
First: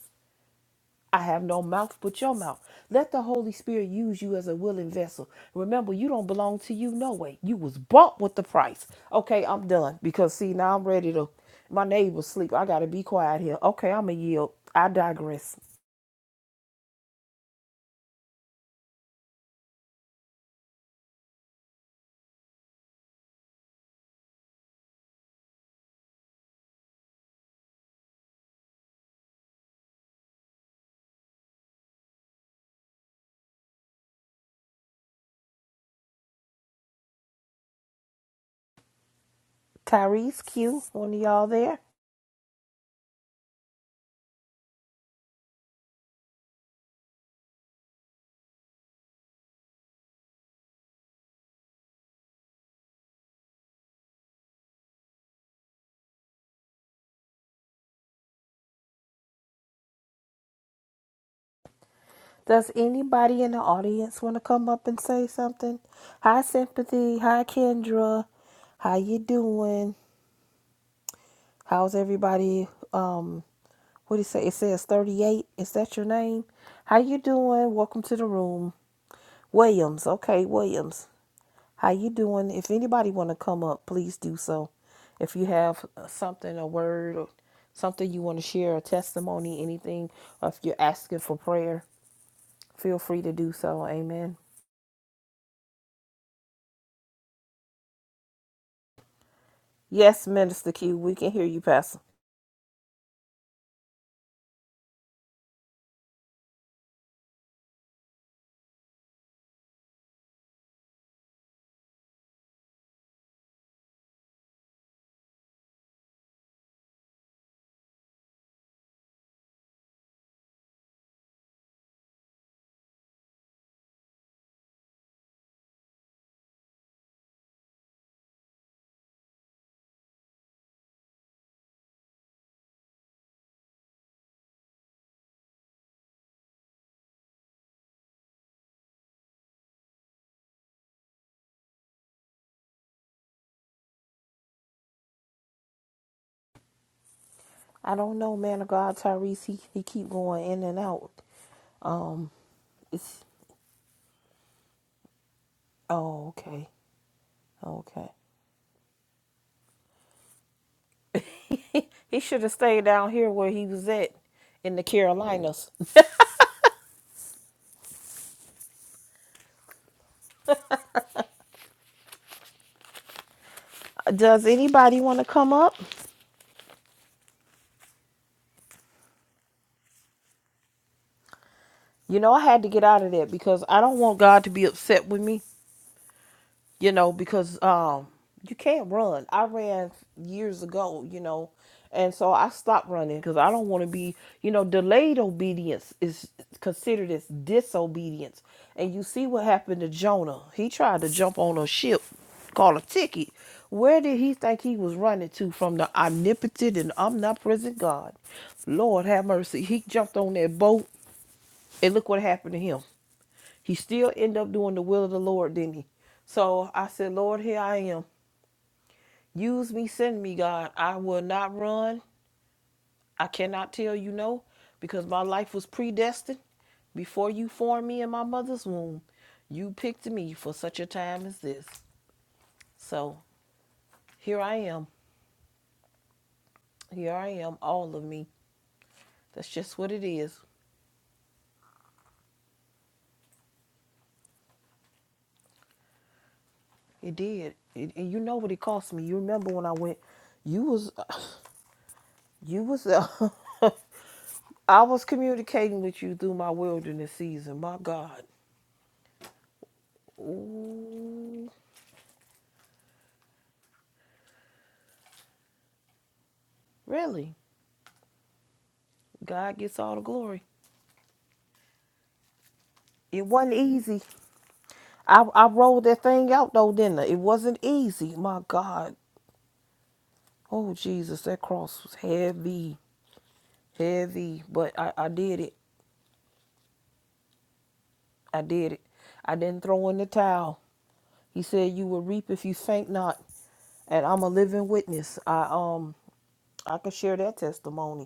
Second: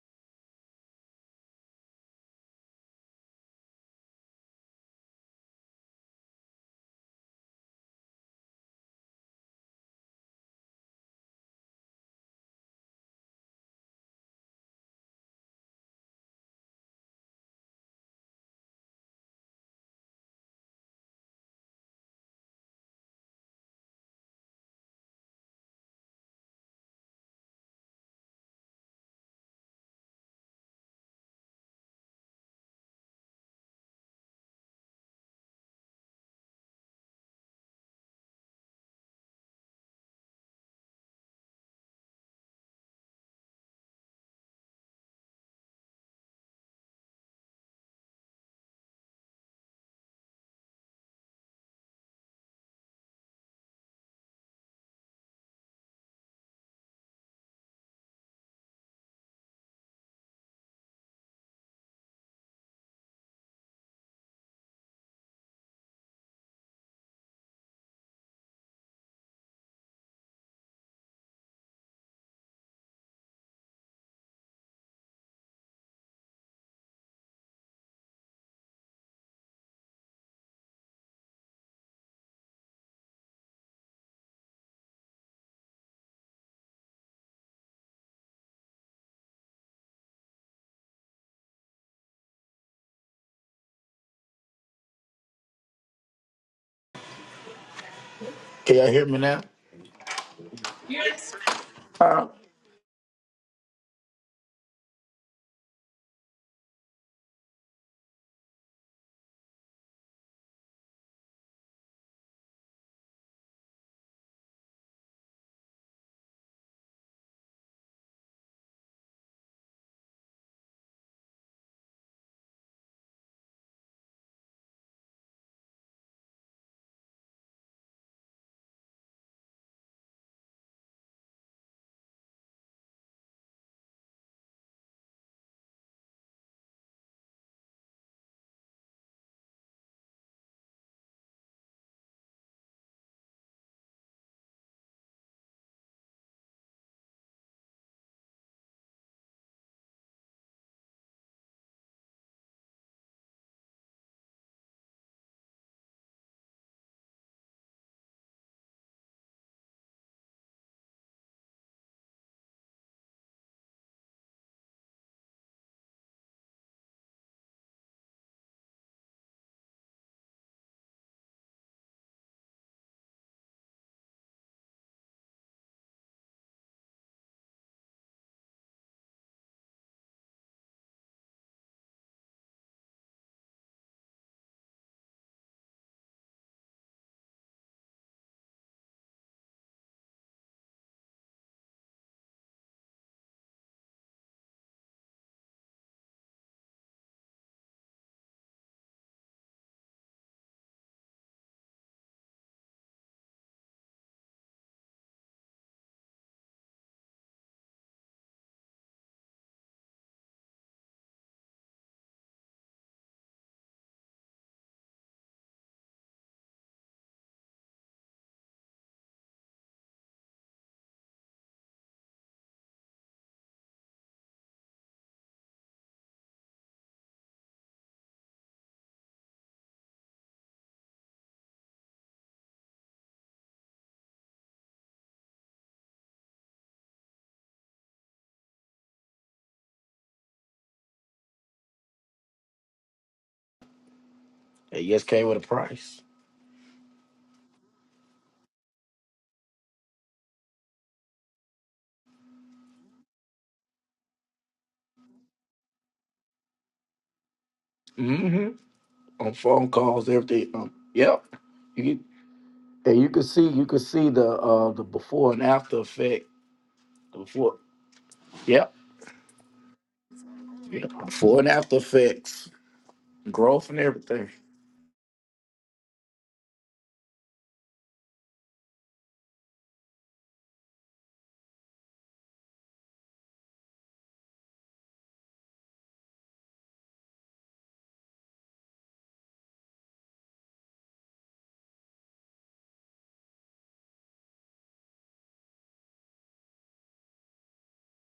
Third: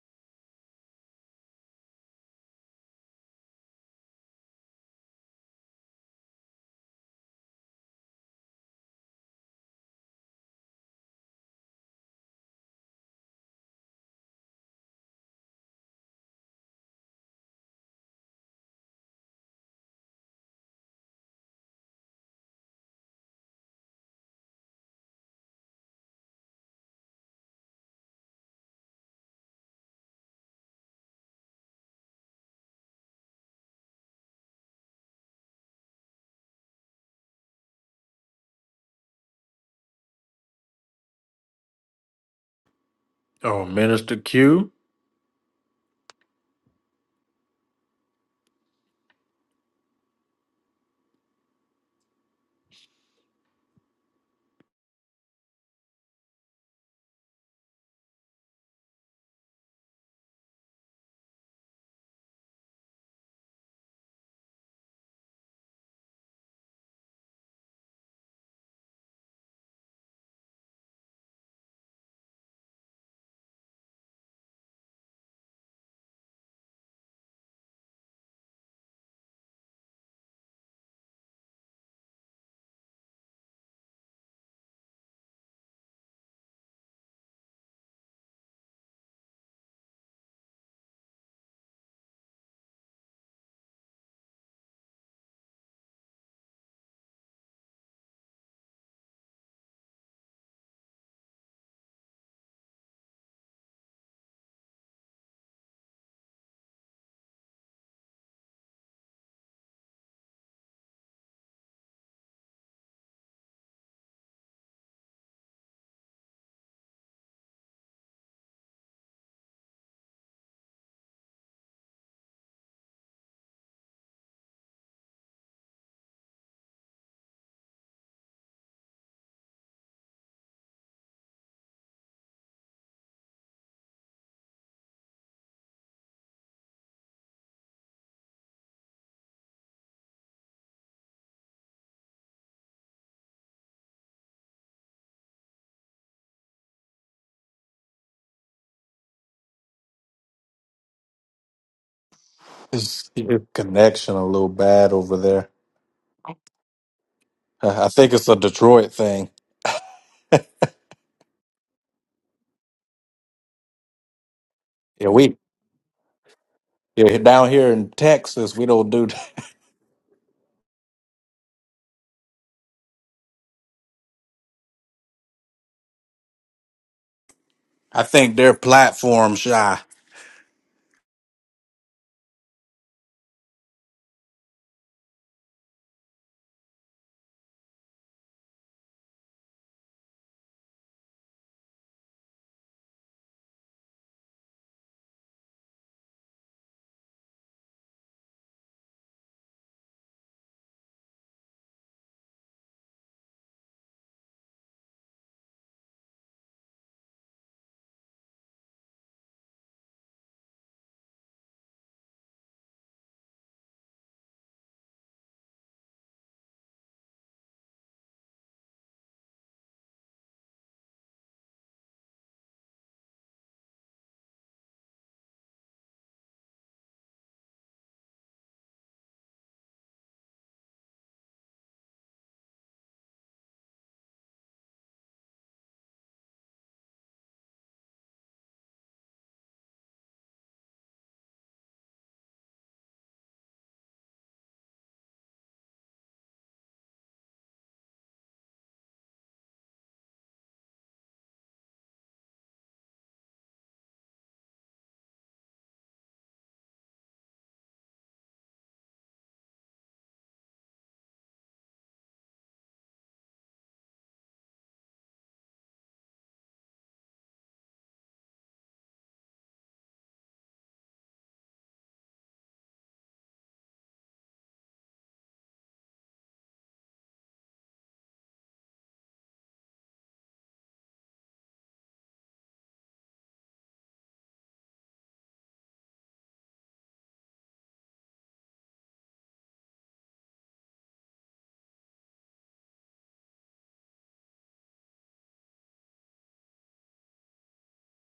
I have no mouth but your mouth. Let the Holy Spirit use you as a willing vessel. Remember, you don't belong to you no way. You was bought with the price. Okay, I'm done because see now I'm ready to. My neighbors sleep. I gotta be quiet here. Okay, I'm a yield. I digress. Tyrese Q, one of y'all there? Oh, Minister Q. Does anybody in the audience want to come up and say something? Hi, Sympathy. Hi, Kendra. How you doing? How's everybody? Um, what do you say? It says 38. Is that your name? How you doing? Welcome to the room. Williams. Okay, Williams. How you doing? If anybody want to come up, please do so. If you have uh, something, a word, or something you want to share, a testimony, anything, or if you're asking for prayer, feel free to do so. Amen. Can y'all hear me now? Yes, Minister Q, we can hear you, Pastor. Huh? I don't know, man of God, Tyrese. He, he keep going in and out. Um, Is it's your connection a little bad over there? oh Uh, okay, I okay. think it's a Detroit thing. He should have stayed down here where he was at in the Yeah, we Carolinas. Yeah, down here in Texas, we don't do. that. Does anybody want to come up? I think they're platform shy. You know, I had to get out of there because I don't want God to be upset with me. you know, because um, you can't run. I ran years ago, you know, and so I stopped running because I don't want to be, you know, delayed obedience is considered as disobedience. And you see what happened to Jonah. He tried to jump on a ship called a ticket. Where did he think he was running to from the omnipotent and omnipresent God? Lord have mercy. He jumped on that boat and look what happened to him. He still ended up doing the will of the Lord, didn't he? So I said, Lord, here I am. Use me, send me, God. I will not run. I cannot tell you no, because my life was predestined. Before you formed me in my mother's womb, you picked me for such a time as this. So here I am. Here I am, all of me. That's just what it is. Hey, yes, came with a price. It did. It, and you know what it cost me. You remember when I went, you was, you was, uh, I was communicating with you through my wilderness season. My God. Mm-hmm. On phone calls, everything. Um, yep. Ooh, You can, and you can see you can see the uh the before and after effect. The really? Before yep. God gets all the glory. yep. Before and after effects. It wasn't Growth and easy. everything. I, I rolled that thing out though, didn't I? It wasn't easy. My God. Oh, Jesus, that cross was heavy, heavy. But I, I did it. I did it. I didn't throw in the towel. He said, You will reap if you faint not. And I'm a living witness. I um I can share that testimony.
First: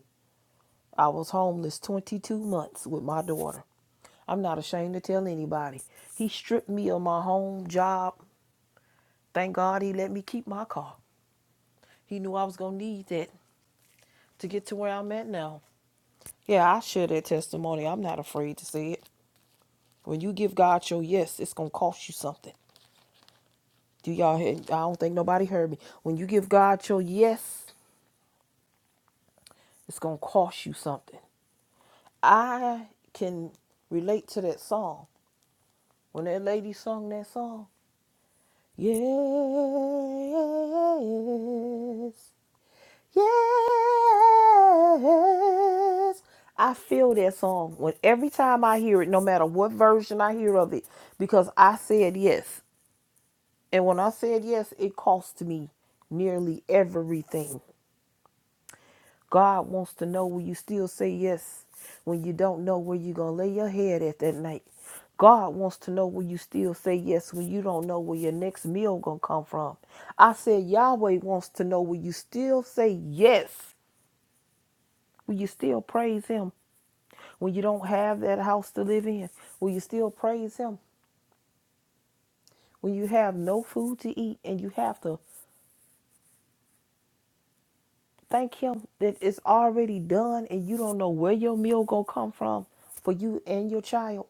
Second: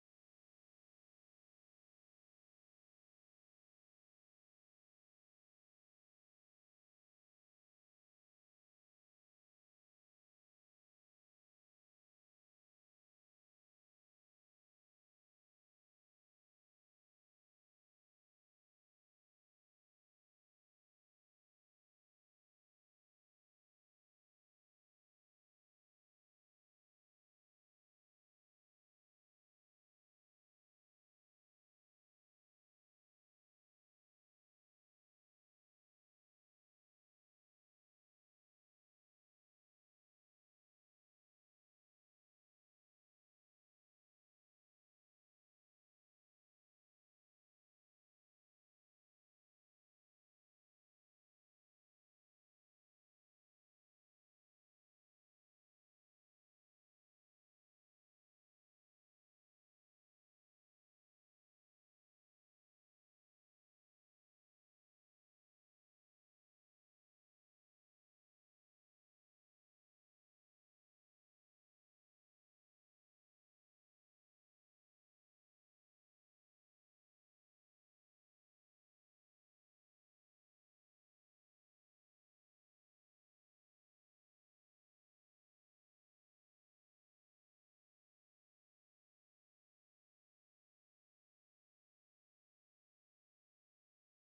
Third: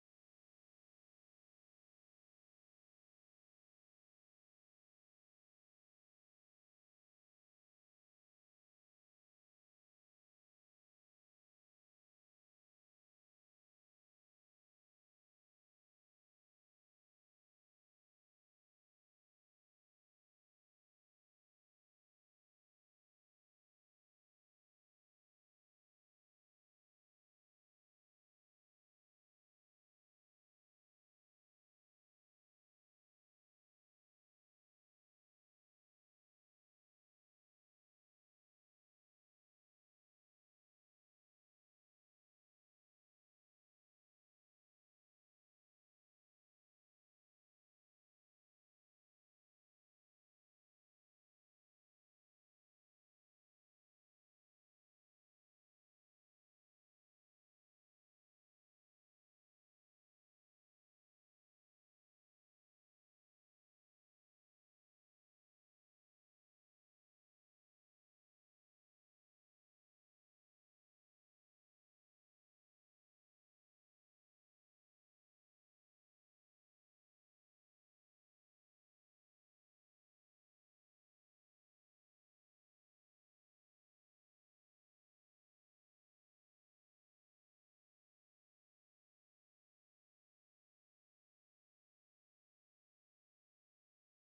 I was homeless 22 months with my daughter. I'm not ashamed to tell anybody. He stripped me of my home, job. Thank God he let me keep my car. He knew I was going to need that to get to where I'm at now. Yeah, I share that testimony. I'm not afraid to say it. When you give God your yes, it's going to cost you something. Do y'all hear? I don't think nobody heard me. When you give God your yes, it's going to cost you something. I can relate to that song. When that lady sung that song, Yes. Yes. I feel that song when every time I hear it, no matter what version I hear of it, because I said yes. And when I said yes, it cost me nearly everything. God wants to know will you still say yes when you don't know where you're going to lay your head at that night. God wants to know will you still say yes when you don't know where your next meal going to come from. I said Yahweh wants to know will you still say yes? Will you still praise him when you don't have that house to live in? Will you still praise him when you have no food to eat and you have to thank him that it's already done and you don't know where your meal going to come from for you and your child?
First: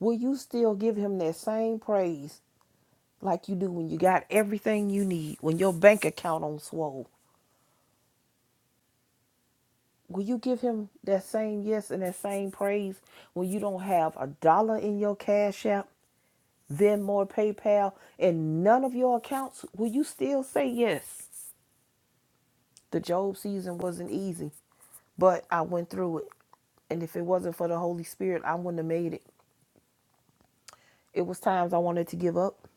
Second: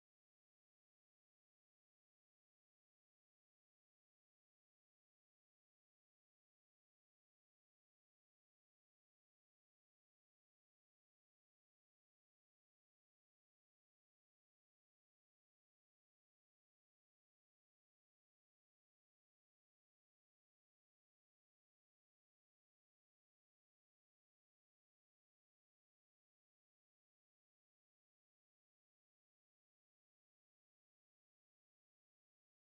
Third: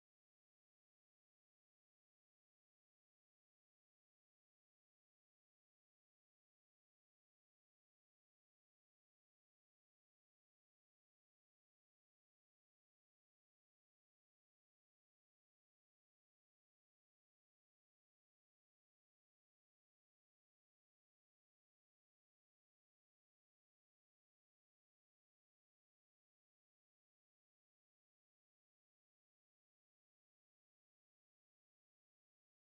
will you still give him that same praise like you do when you got everything you need, when your bank account on swole? Will you give him that same yes and that same praise when you don't have a dollar in your cash app, Venmo, or PayPal, and none of your accounts? Will you still say yes? The Job season wasn't easy, but I went through it. And if it wasn't for the Holy Spirit, I wouldn't have made it. It was times I wanted to give up.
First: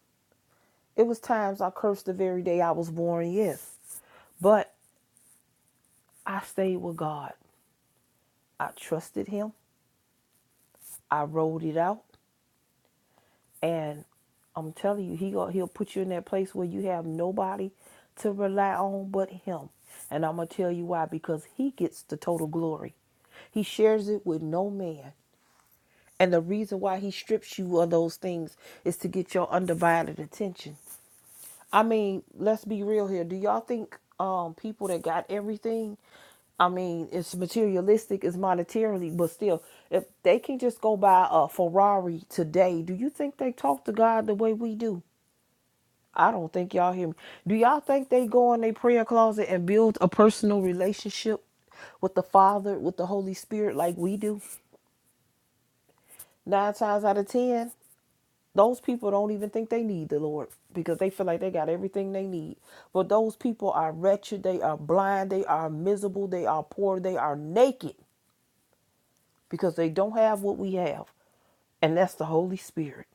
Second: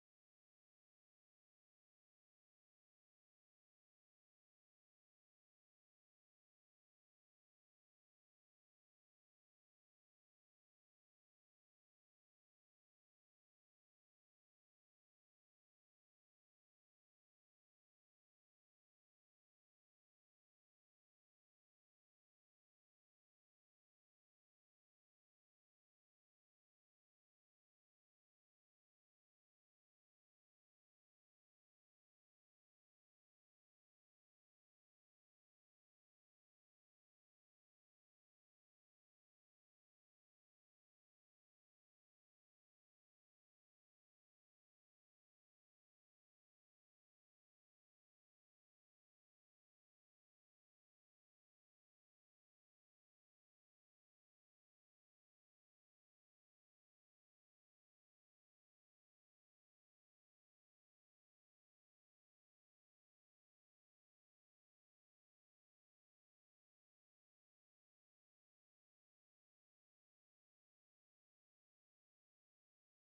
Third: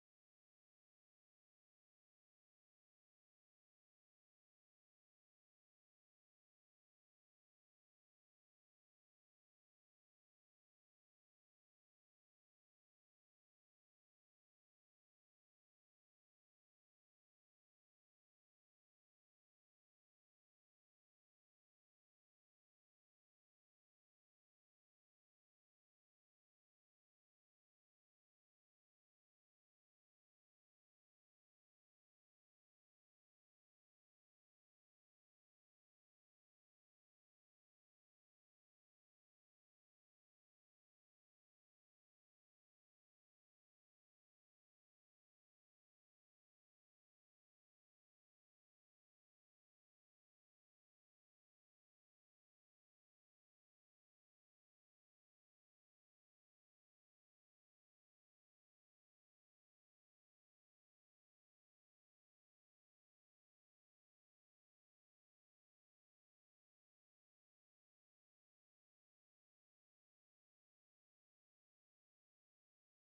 It was times I cursed the very day I was born, yes. but. I stayed with God. I trusted Him. I rolled it out, and I'm telling you, He gon- He'll put you in that place where you have nobody to rely on but Him. And I'm gonna tell you why because He gets the total glory. He shares it with no man. And the reason why He strips you of those things is to get your undivided attention. I mean, let's be real here. Do y'all think um people that got everything, I mean, it's materialistic, it's monetarily, but still, if they can just go buy a Ferrari today, do you think they talk to God the way we do? I don't think y'all hear me. Do y'all think they go in their prayer closet and build a personal relationship with the Father, with the Holy Spirit like we do? Nine times out of ten. Those people don't even think they need the Lord because they feel like they got everything they need. But those people are wretched, they are blind, they are miserable, they are poor, they are naked because they don't have what we have. And that's the Holy Spirit.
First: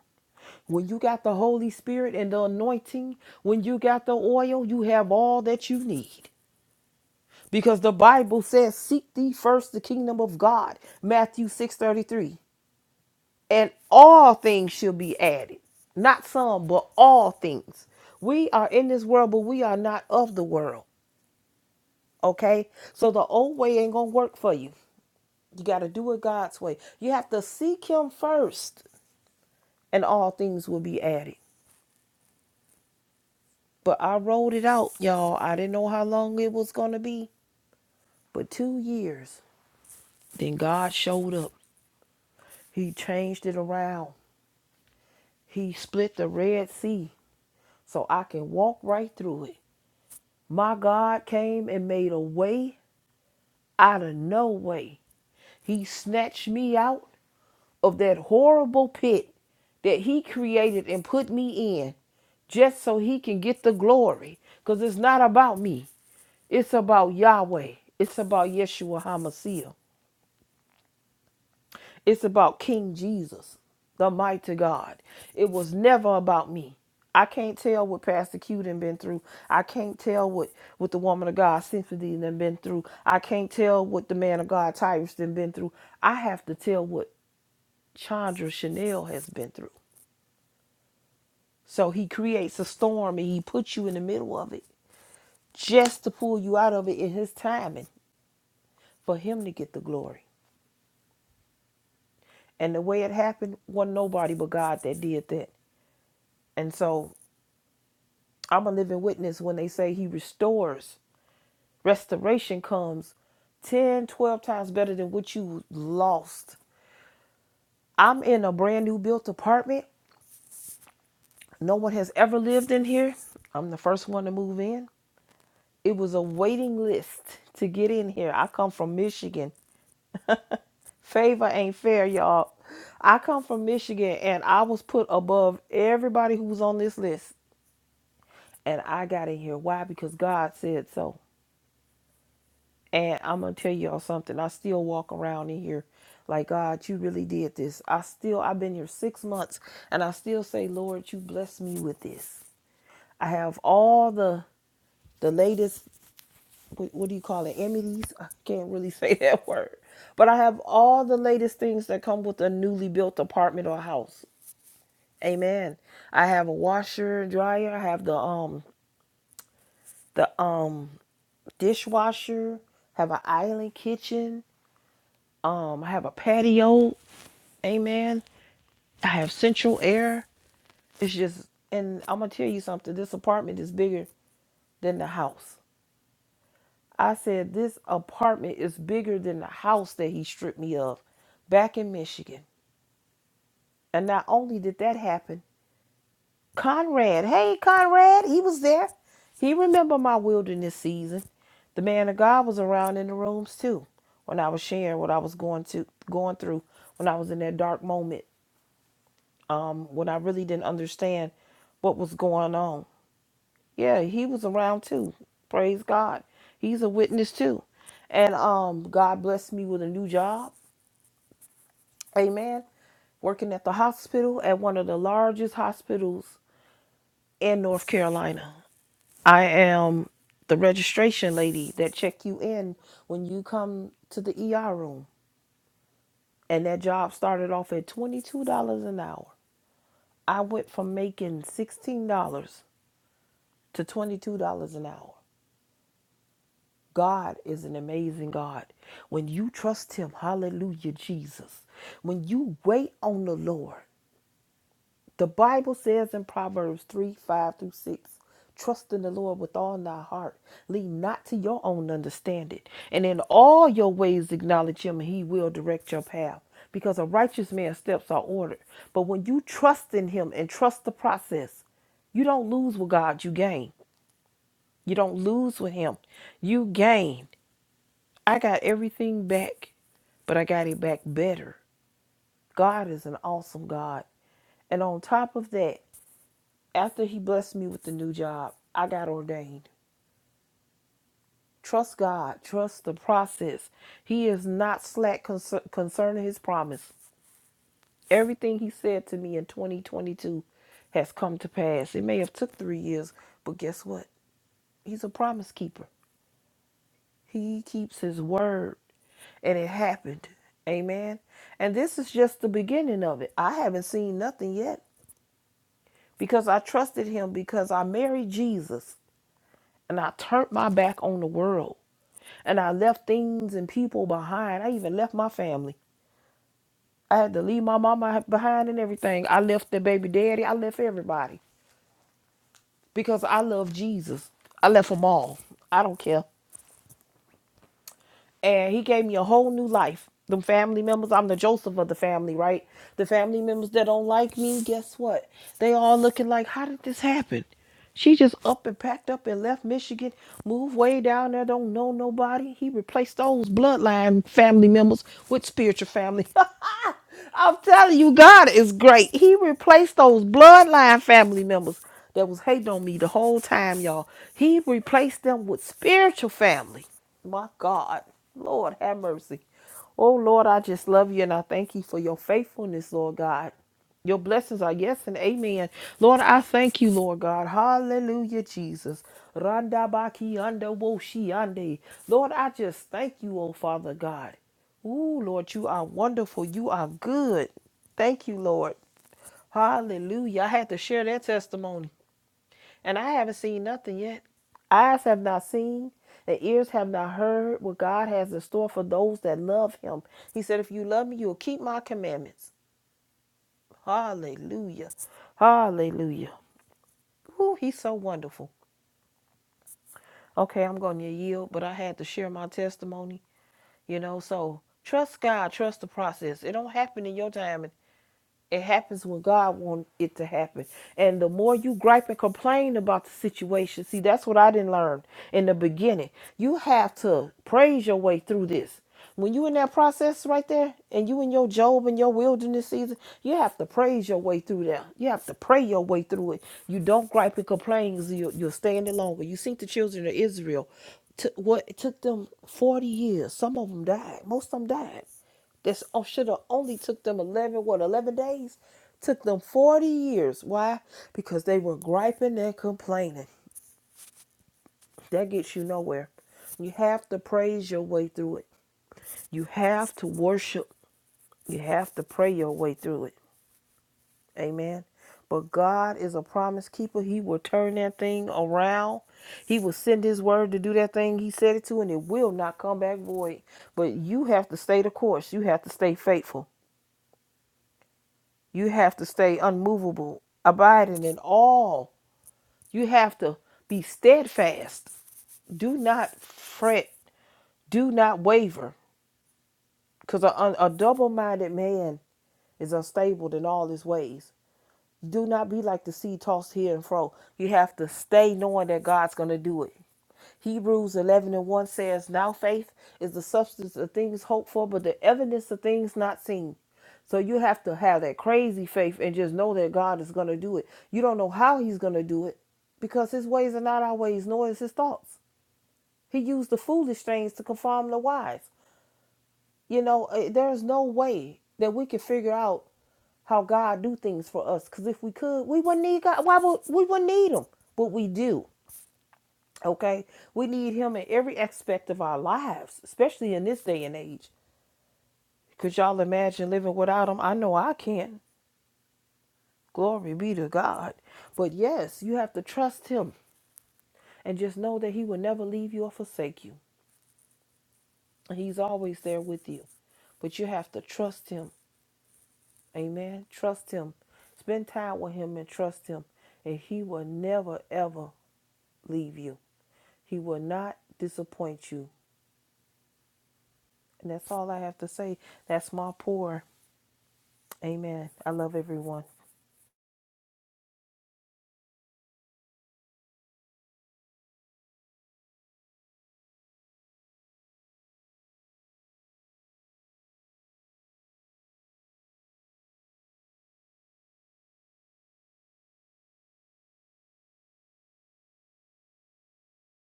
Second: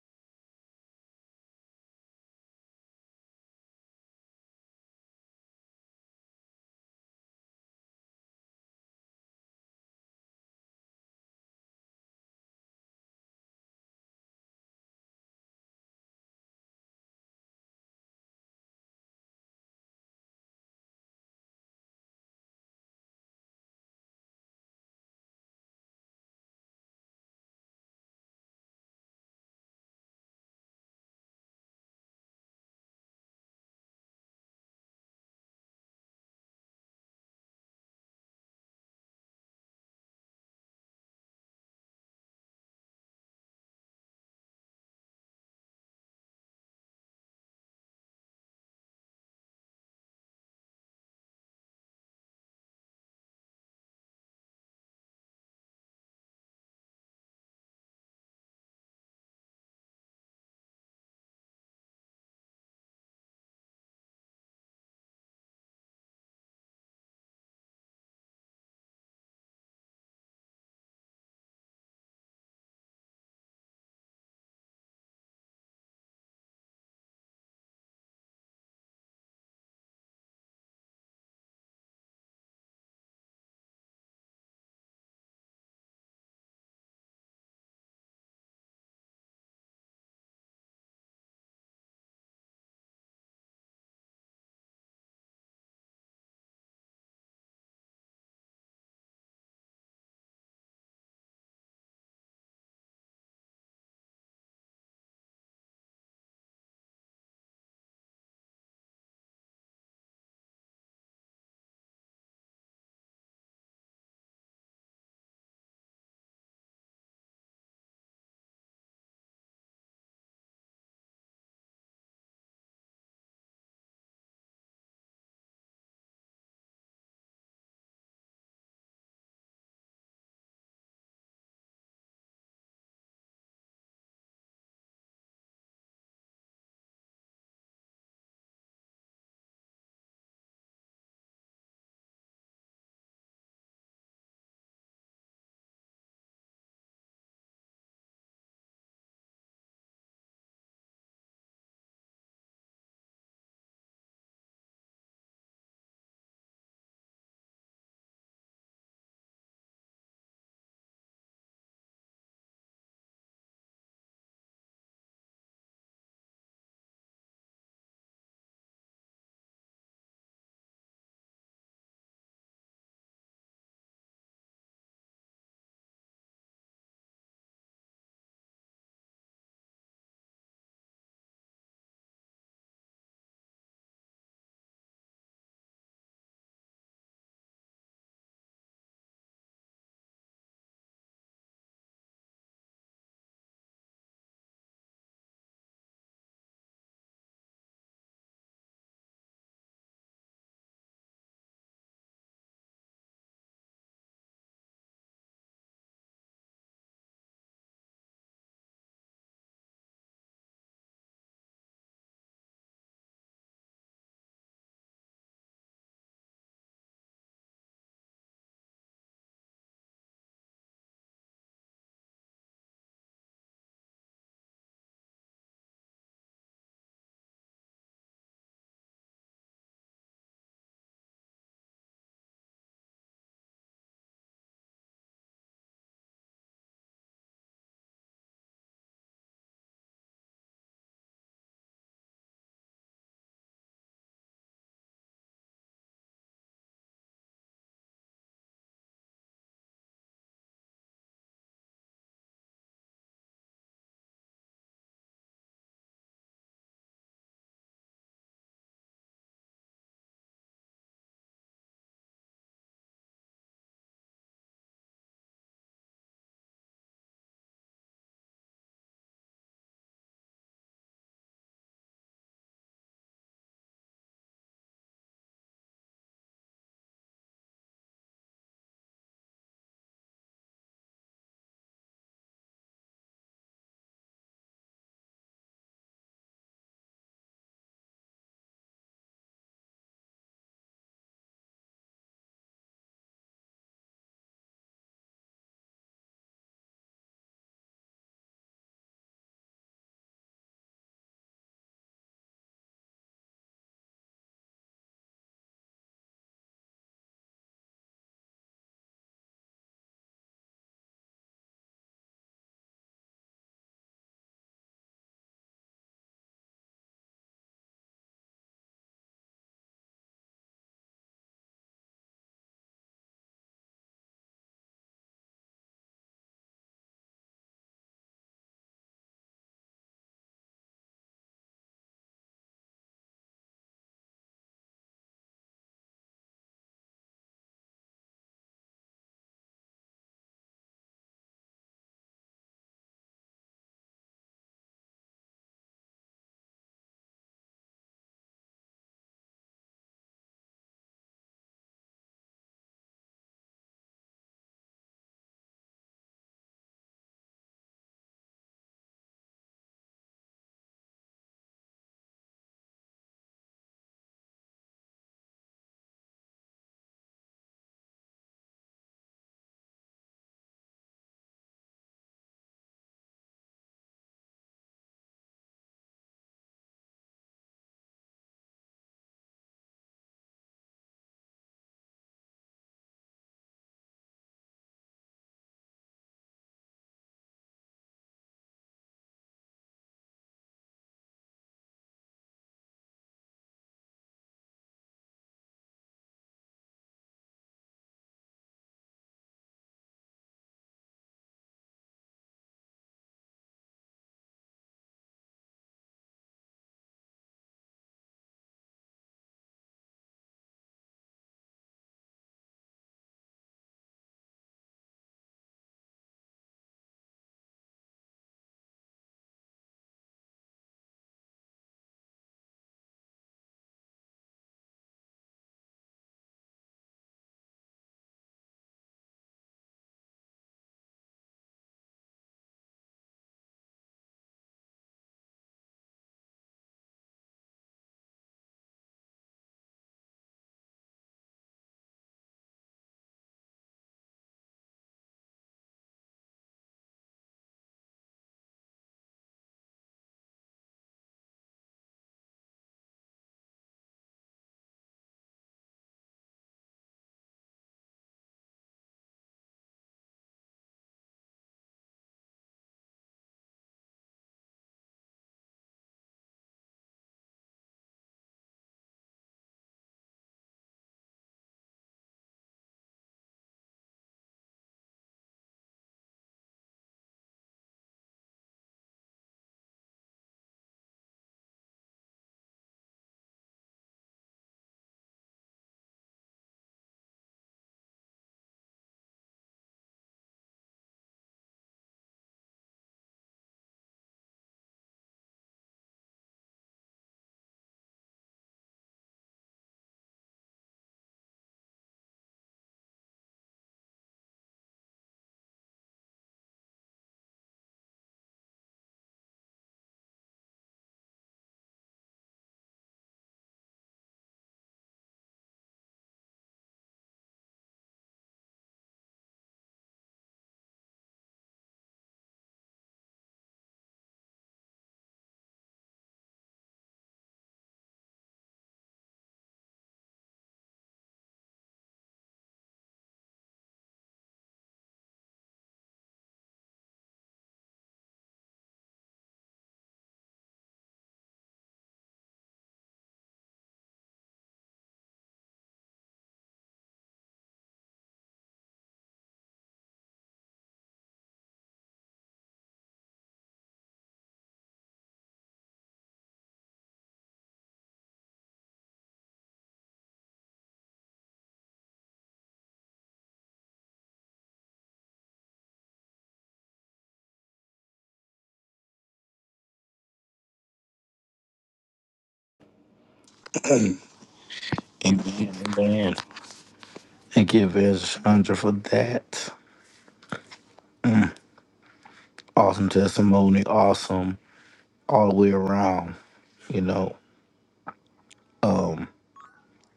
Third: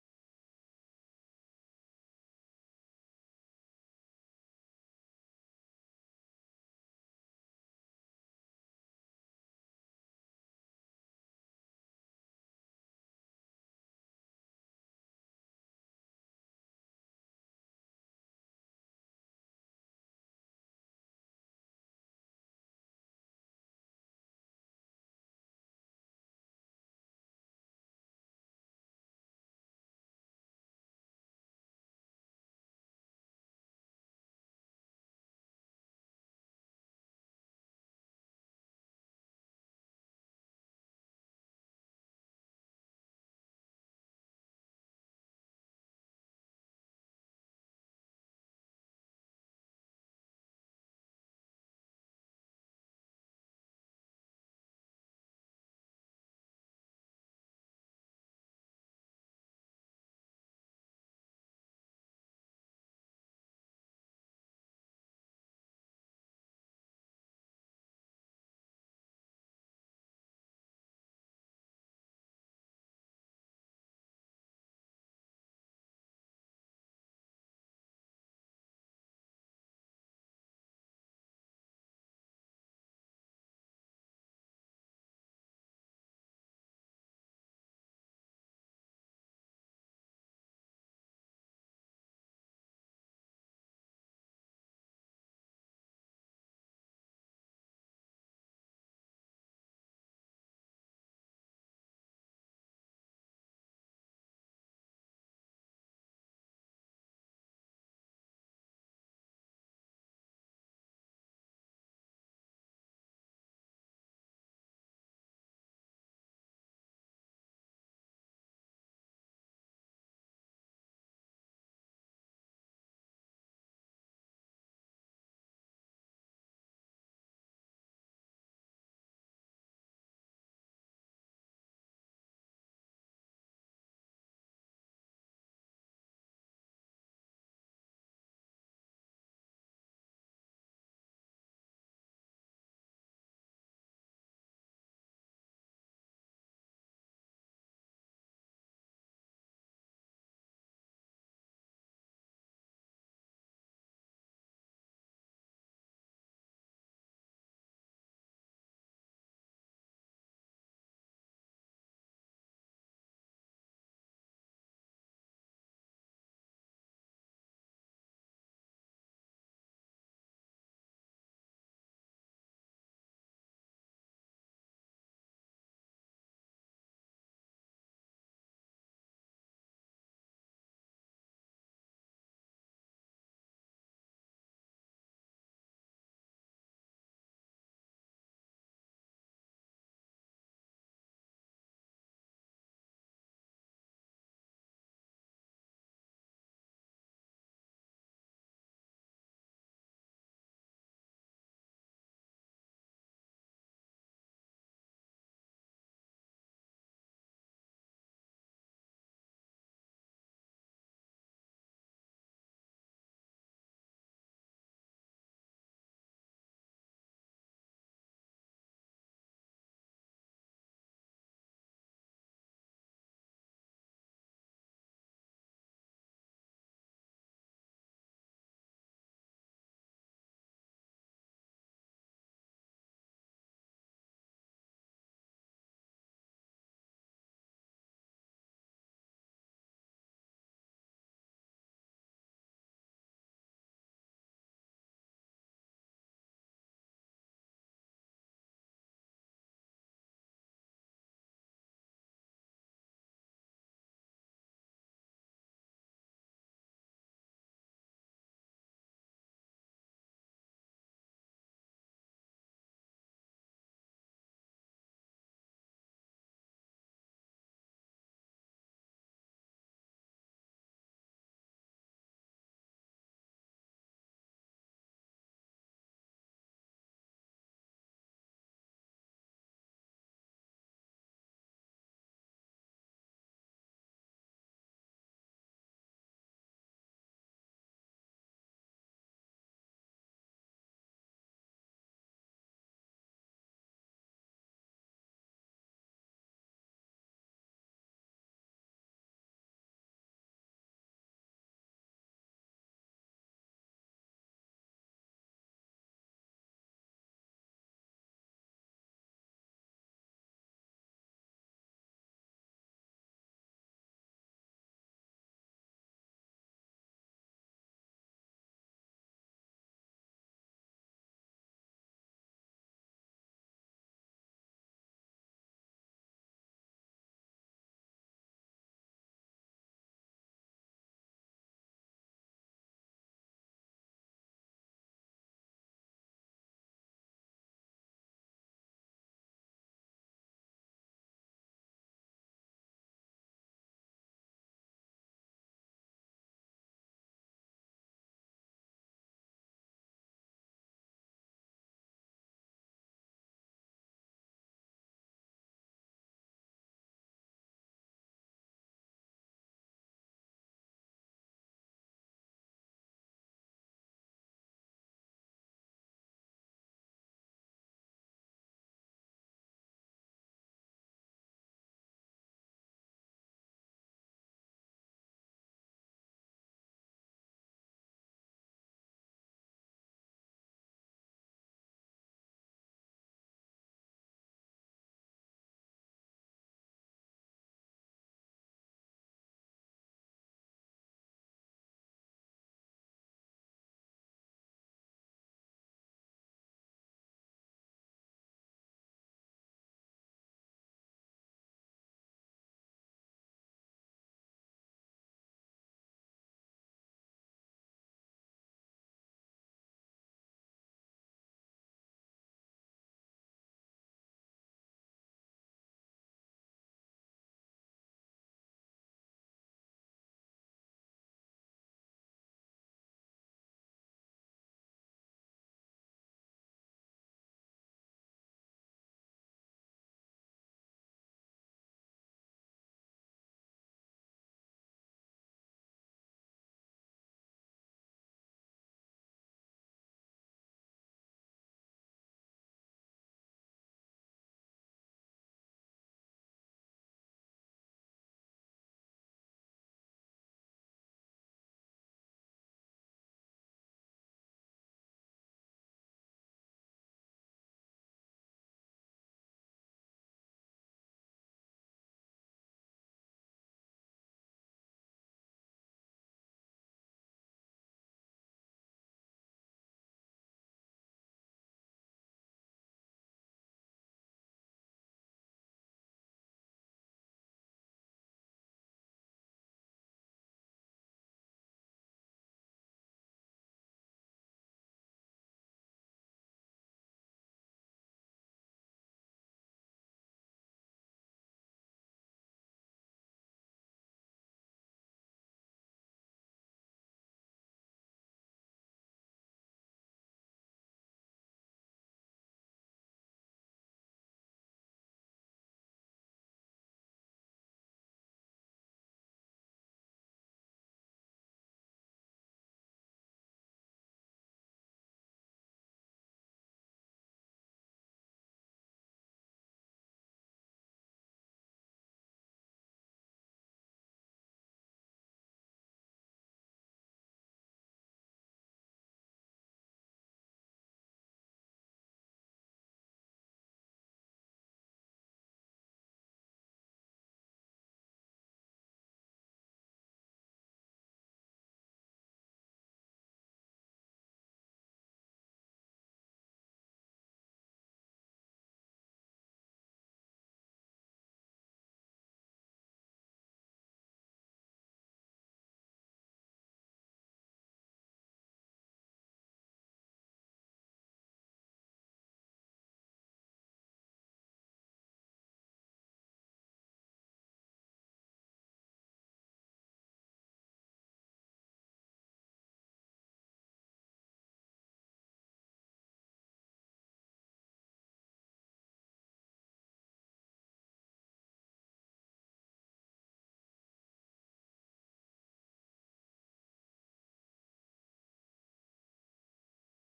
When you got the Holy Spirit and the anointing, when you got the oil, you have all that you need. Because the Bible says, Seek thee first the kingdom of God, Matthew 6 33. and all things shall be added. Not some, but all things. We are in this world, but we are not of the world. Okay? So the old way ain't gonna work for you. You gotta do it God's way. You have to seek him first, and all things will be added. But I rolled it out, y'all. I didn't know how long it was gonna be, but two years. Then God showed up. He changed it around. He split the Red Sea so I can walk right through it. My God came and made a way out of no way. He snatched me out of that horrible pit that He created and put me in just so He can get the glory. Because it's not about me, it's about Yahweh, it's about Yeshua HaMashiach. It's about King Jesus, the mighty God. It was never about me. I can't tell what Pastor Q done been through. I can't tell what, what the woman of God Symphony done been through. I can't tell what the man of God Tyrus done been through. I have to tell what Chandra Chanel has been through. So he creates a storm and he puts you in the middle of it just to pull you out of it in his timing for him to get the glory. And the way it happened wasn't nobody but God that did that. And so I'm a living witness when they say he restores. Restoration comes 10, 12 times better than what you lost. I'm in a brand new built apartment. No one has ever lived in here. I'm the first one to move in. It was a waiting list to get in here. I come from Michigan. Favor ain't fair, y'all. I come from Michigan and I was put above everybody who was on this list. And I got in here. Why? Because God said so. And I'm gonna tell y'all something. I still walk around in here like God, you really did this. I still I've been here six months and I still say, Lord, you bless me with this. I have all the the latest what, what do you call it? Amenities? I can't really say that word. But I have all the latest things that come with a newly built apartment or house. Amen. I have a washer, dryer, I have the um the um dishwasher, have an island kitchen, um I have a patio. Amen. I have central air. It's just, and I'm gonna tell you something. This apartment is bigger than the house. I said this apartment is bigger than the house that he stripped me of back in Michigan. And not only did that happen, Conrad. Hey, Conrad. He was there. He remembered my wilderness season. The man of God was around in the rooms too when I was sharing what I was going to going through when I was in that dark moment um, when I really didn't understand what was going on. Yeah, he was around too. Praise God. He's a witness too. And um God blessed me with a new job. Amen. Working at the hospital at one of the largest hospitals in North Carolina. I am the registration lady that check you in when you come to the ER room. And that job started off at $22 an hour. I went from making $16 to $22 an hour. God is an amazing God. When you trust Him, hallelujah, Jesus. When you wait on the Lord, the Bible says in Proverbs 3 5 through 6, trust in the Lord with all thy heart, lean not to your own understanding, and in all your ways acknowledge Him, and He will direct your path. Because a righteous man's steps are ordered. But when you trust in Him and trust the process, you don't lose with God, you gain. You don't lose with Him, you gain. I got everything back, but I got it back better. God is an awesome God. And on top of that, after he blessed me with the new job, I got ordained. Trust God, trust the process. He is not slack concer- concerning his promise. Everything he said to me in 2022 has come to pass. It may have took 3 years, but guess what? He's a promise keeper. He keeps his word. And it happened. Amen. And this is just the beginning of it. I haven't seen nothing yet because I trusted him because I married Jesus and I turned my back on the world and I left things and people behind. I even left my family. I had to leave my mama behind and everything. I left the baby daddy. I left everybody because I love Jesus. I left them all. I don't care. and he gave me a whole new life. Them family members, I'm the Joseph of the family, right? The family members that don't like me, guess what? They all looking like, how did this happen? She just up and packed up and left Michigan, moved way down there, don't know nobody. He replaced those bloodline family members with spiritual family. I'm telling you, God is great. He replaced those bloodline family members that was hating on me the whole time, y'all. He replaced them with spiritual family. My God. Lord, have mercy. Oh, Lord, I just love you and I thank you for your faithfulness, Lord God. Your blessings are yes and amen. Lord, I thank you, Lord God. Hallelujah, Jesus. Randa baki anda wo shi ande. Lord, I just thank you, oh Father God. Ooh, Lord, you are wonderful. You are good. Thank you, Lord. Hallelujah. I had to share that testimony. And I haven't seen nothing yet. Eyes have not seen, and ears have not heard what God has in store for those that love him. He said, If you love me, you'll keep my commandments. Hallelujah. Hallelujah. Ooh, he's so wonderful. Okay, I'm going to yield, but I had to share my testimony, you know, so trust God, trust the process. It don't happen in your time It happens when God wants it to happen. And the more you gripe and complain about the situation, see, that's what I didn't learn in the beginning. You have to praise your way through this. When you in that process right there, and you in your Job and your wilderness season, you have to praise your way through there. You have to pray your way through it. You don't gripe and complain 'cause you, you you're standing longer. You see the children of Israel, took what it took them 40 years. Some of them died. Most of them died this oh, should have only took them 11, what, 11 days? Took them 40 years. Why? Because they were griping and complaining. That gets you nowhere. You have to praise your way through it. You have to worship. You have to pray your way through it. Amen. But God is a promise keeper. He will turn that thing around. He will send his word to do that thing he said it to, and it will not come back void. But you have to stay the course. You have to stay faithful. You have to stay unmovable, abiding in all. You have to be steadfast. Do not fret. Do not waver. Because a, a double minded man is unstable in all his ways. Do not be like the sea tossed here and fro. You have to stay knowing that God's going to do it. Hebrews 11 and 1 says, Now faith is the substance of things hoped for, but the evidence of things not seen. So you have to have that crazy faith and just know that God is going to do it. You don't know how He's going to do it because His ways are not our ways, nor is His thoughts. He used the foolish things to conform the wise. You know, eh, there's no way that we can figure out how God do things for us. Because if we could, we wouldn't need God. Why would we wouldn't need Him? But we do. Okay, we need him in every aspect of our lives, especially in this day and age. Could y'all imagine living without him? I know I can. Glory be to God. But yes, you have to trust him and just know that he will never leave you or forsake you. He's always there with you. But you have to trust him. Amen. Trust him. Spend time with him and trust him. And he will never, ever leave you. He will not disappoint you. And that's all I have to say. That's my pour. Amen. I love everyone. Amen. Amen. Thank you, Evangelist Chandra, for that. awesome testimony, awesome all the way around. You know,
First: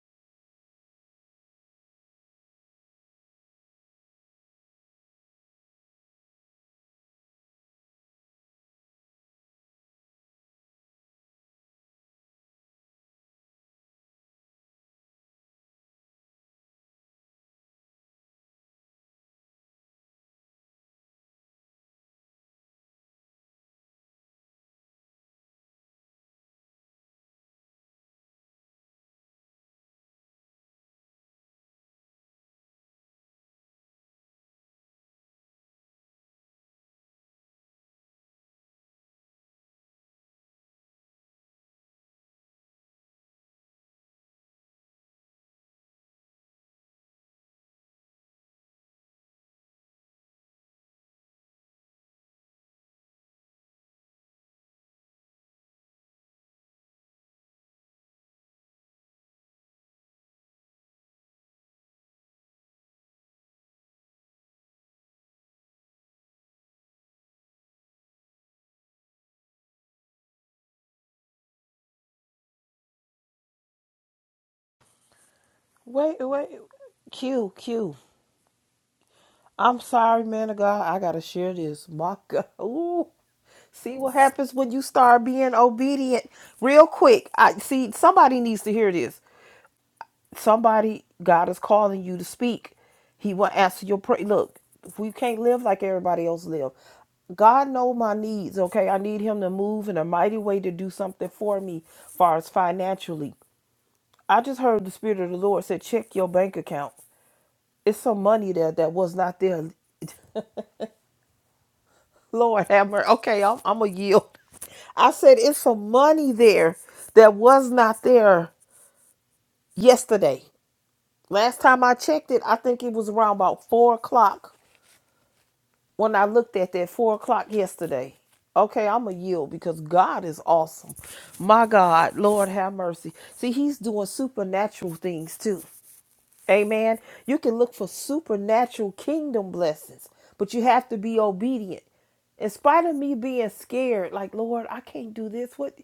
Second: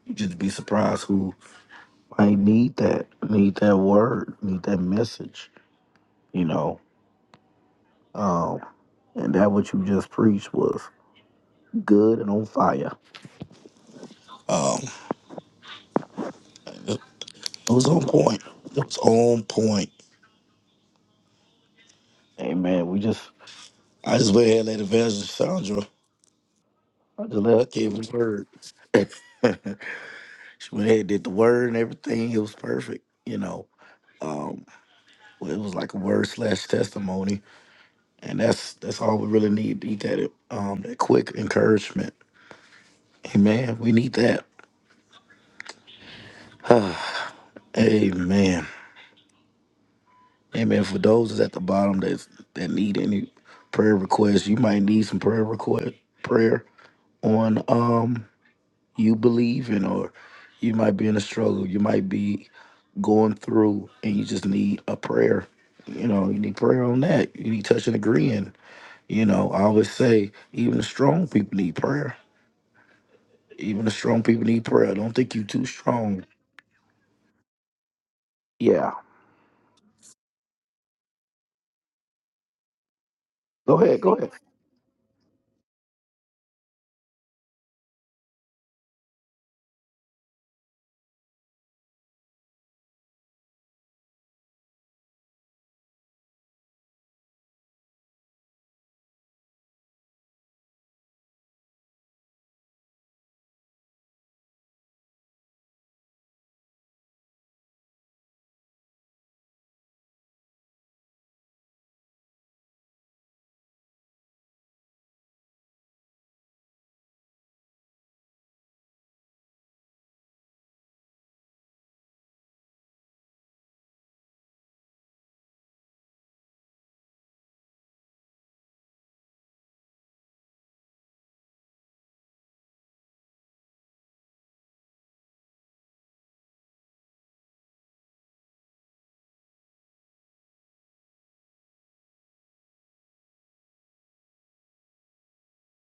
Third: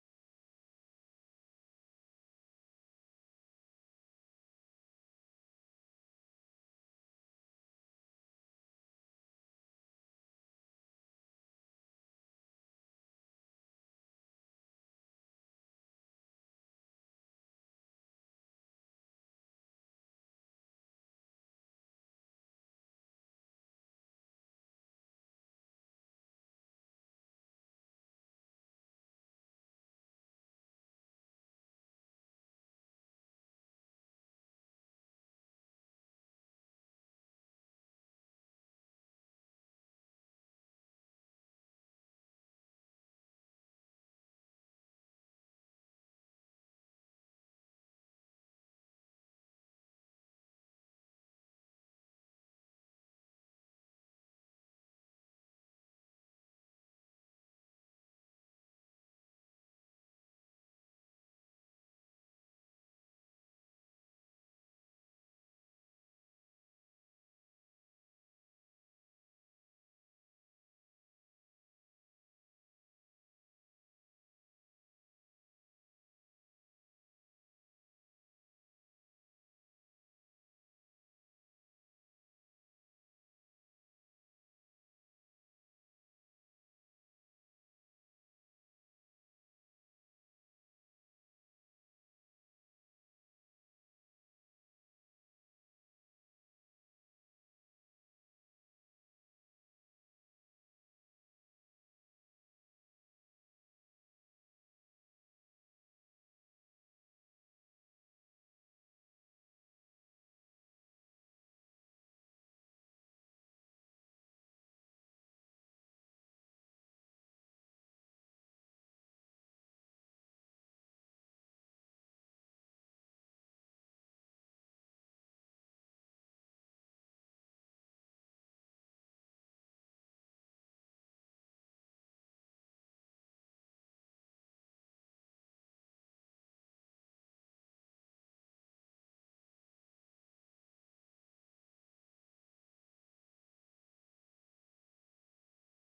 you just be surprised who might need that, need that word, need that message. You know, um, and that what you just preached was good and on fire. Um, it it was on point. It was on point. Amen. We just, I just went ahead and let Evangelist Sandra. I just let her give the word. she went ahead, and did the word and everything. It was perfect. You know. Well, it was like a word slash testimony, and that's that's all we really need. Need that um that quick encouragement. Amen. We need that. Amen. Amen. For those that's at the bottom that that need any prayer requests, you might need some prayer request prayer on um you believing or you might be in a struggle. You might be going through and you just need a prayer. You know, you need prayer on that. You need touch and agreeing. You know, I always say even the strong people need prayer. Even the strong people need prayer. Don't think you too Wait, strong. wait. Q, Q. Yeah. I'm sorry, man of God. I gotta share this. My God. Ooh. Go See ahead, what go ahead. happens when you start being obedient. Real quick. I see somebody needs to hear this. Somebody, God is calling you to speak. He will answer your prayer. Look, if we can't live like everybody else live. God know my needs, okay? I need him to move in a mighty way to do something for me as far as financially. I just heard the spirit of the Lord said check your bank account. It's some money there that was not there. Lord have mercy. Okay, I'm, I'm going to yield. I said, it's some money there that was not there yesterday. Last time I checked it, I think it was around about 4 o'clock when I looked at that 4 o'clock yesterday. Okay, I'm going to yield because God is awesome. My God, Lord have mercy. See, He's doing supernatural things too. Amen. You can look for supernatural kingdom blessings, but you have to be obedient. In spite of me being scared, like, Lord, I can't do this. What?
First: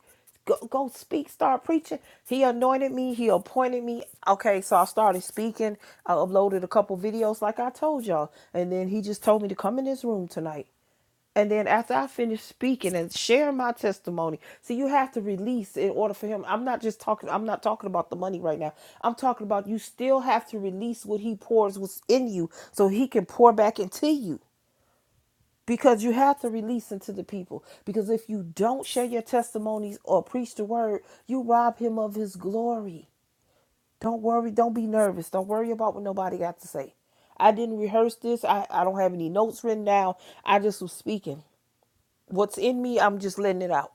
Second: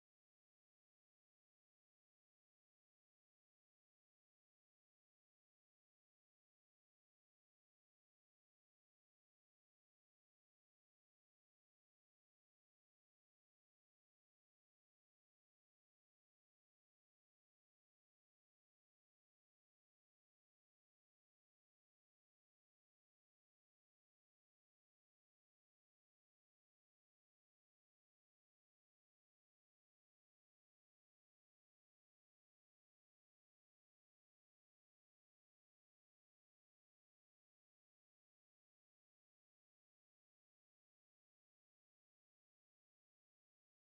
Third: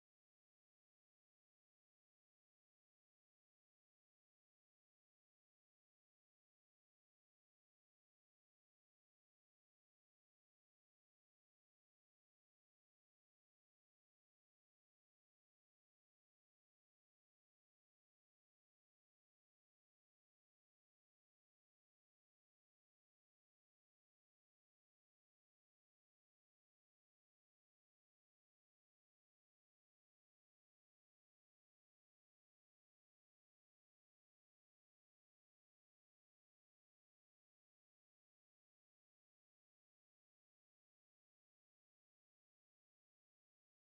Go, go speak, start preaching. He anointed me, He appointed me. Okay, so I started speaking. I uploaded a couple videos, like I told y'all. And then He just told me to come in this room tonight. And then after I finish speaking and sharing my testimony, see, you have to release in order for him. I'm not just talking. I'm not talking about the money right now. I'm talking about you still have to release what he pours within you, so he can pour back into you. Because you have to release into the people. Because if you don't share your testimonies or preach the word, you rob him of his glory. Don't worry. Don't be nervous. Don't worry about what nobody got to say. I didn't rehearse this. I, I don't have any notes written down. I just was speaking. What's in me, I'm just letting it out.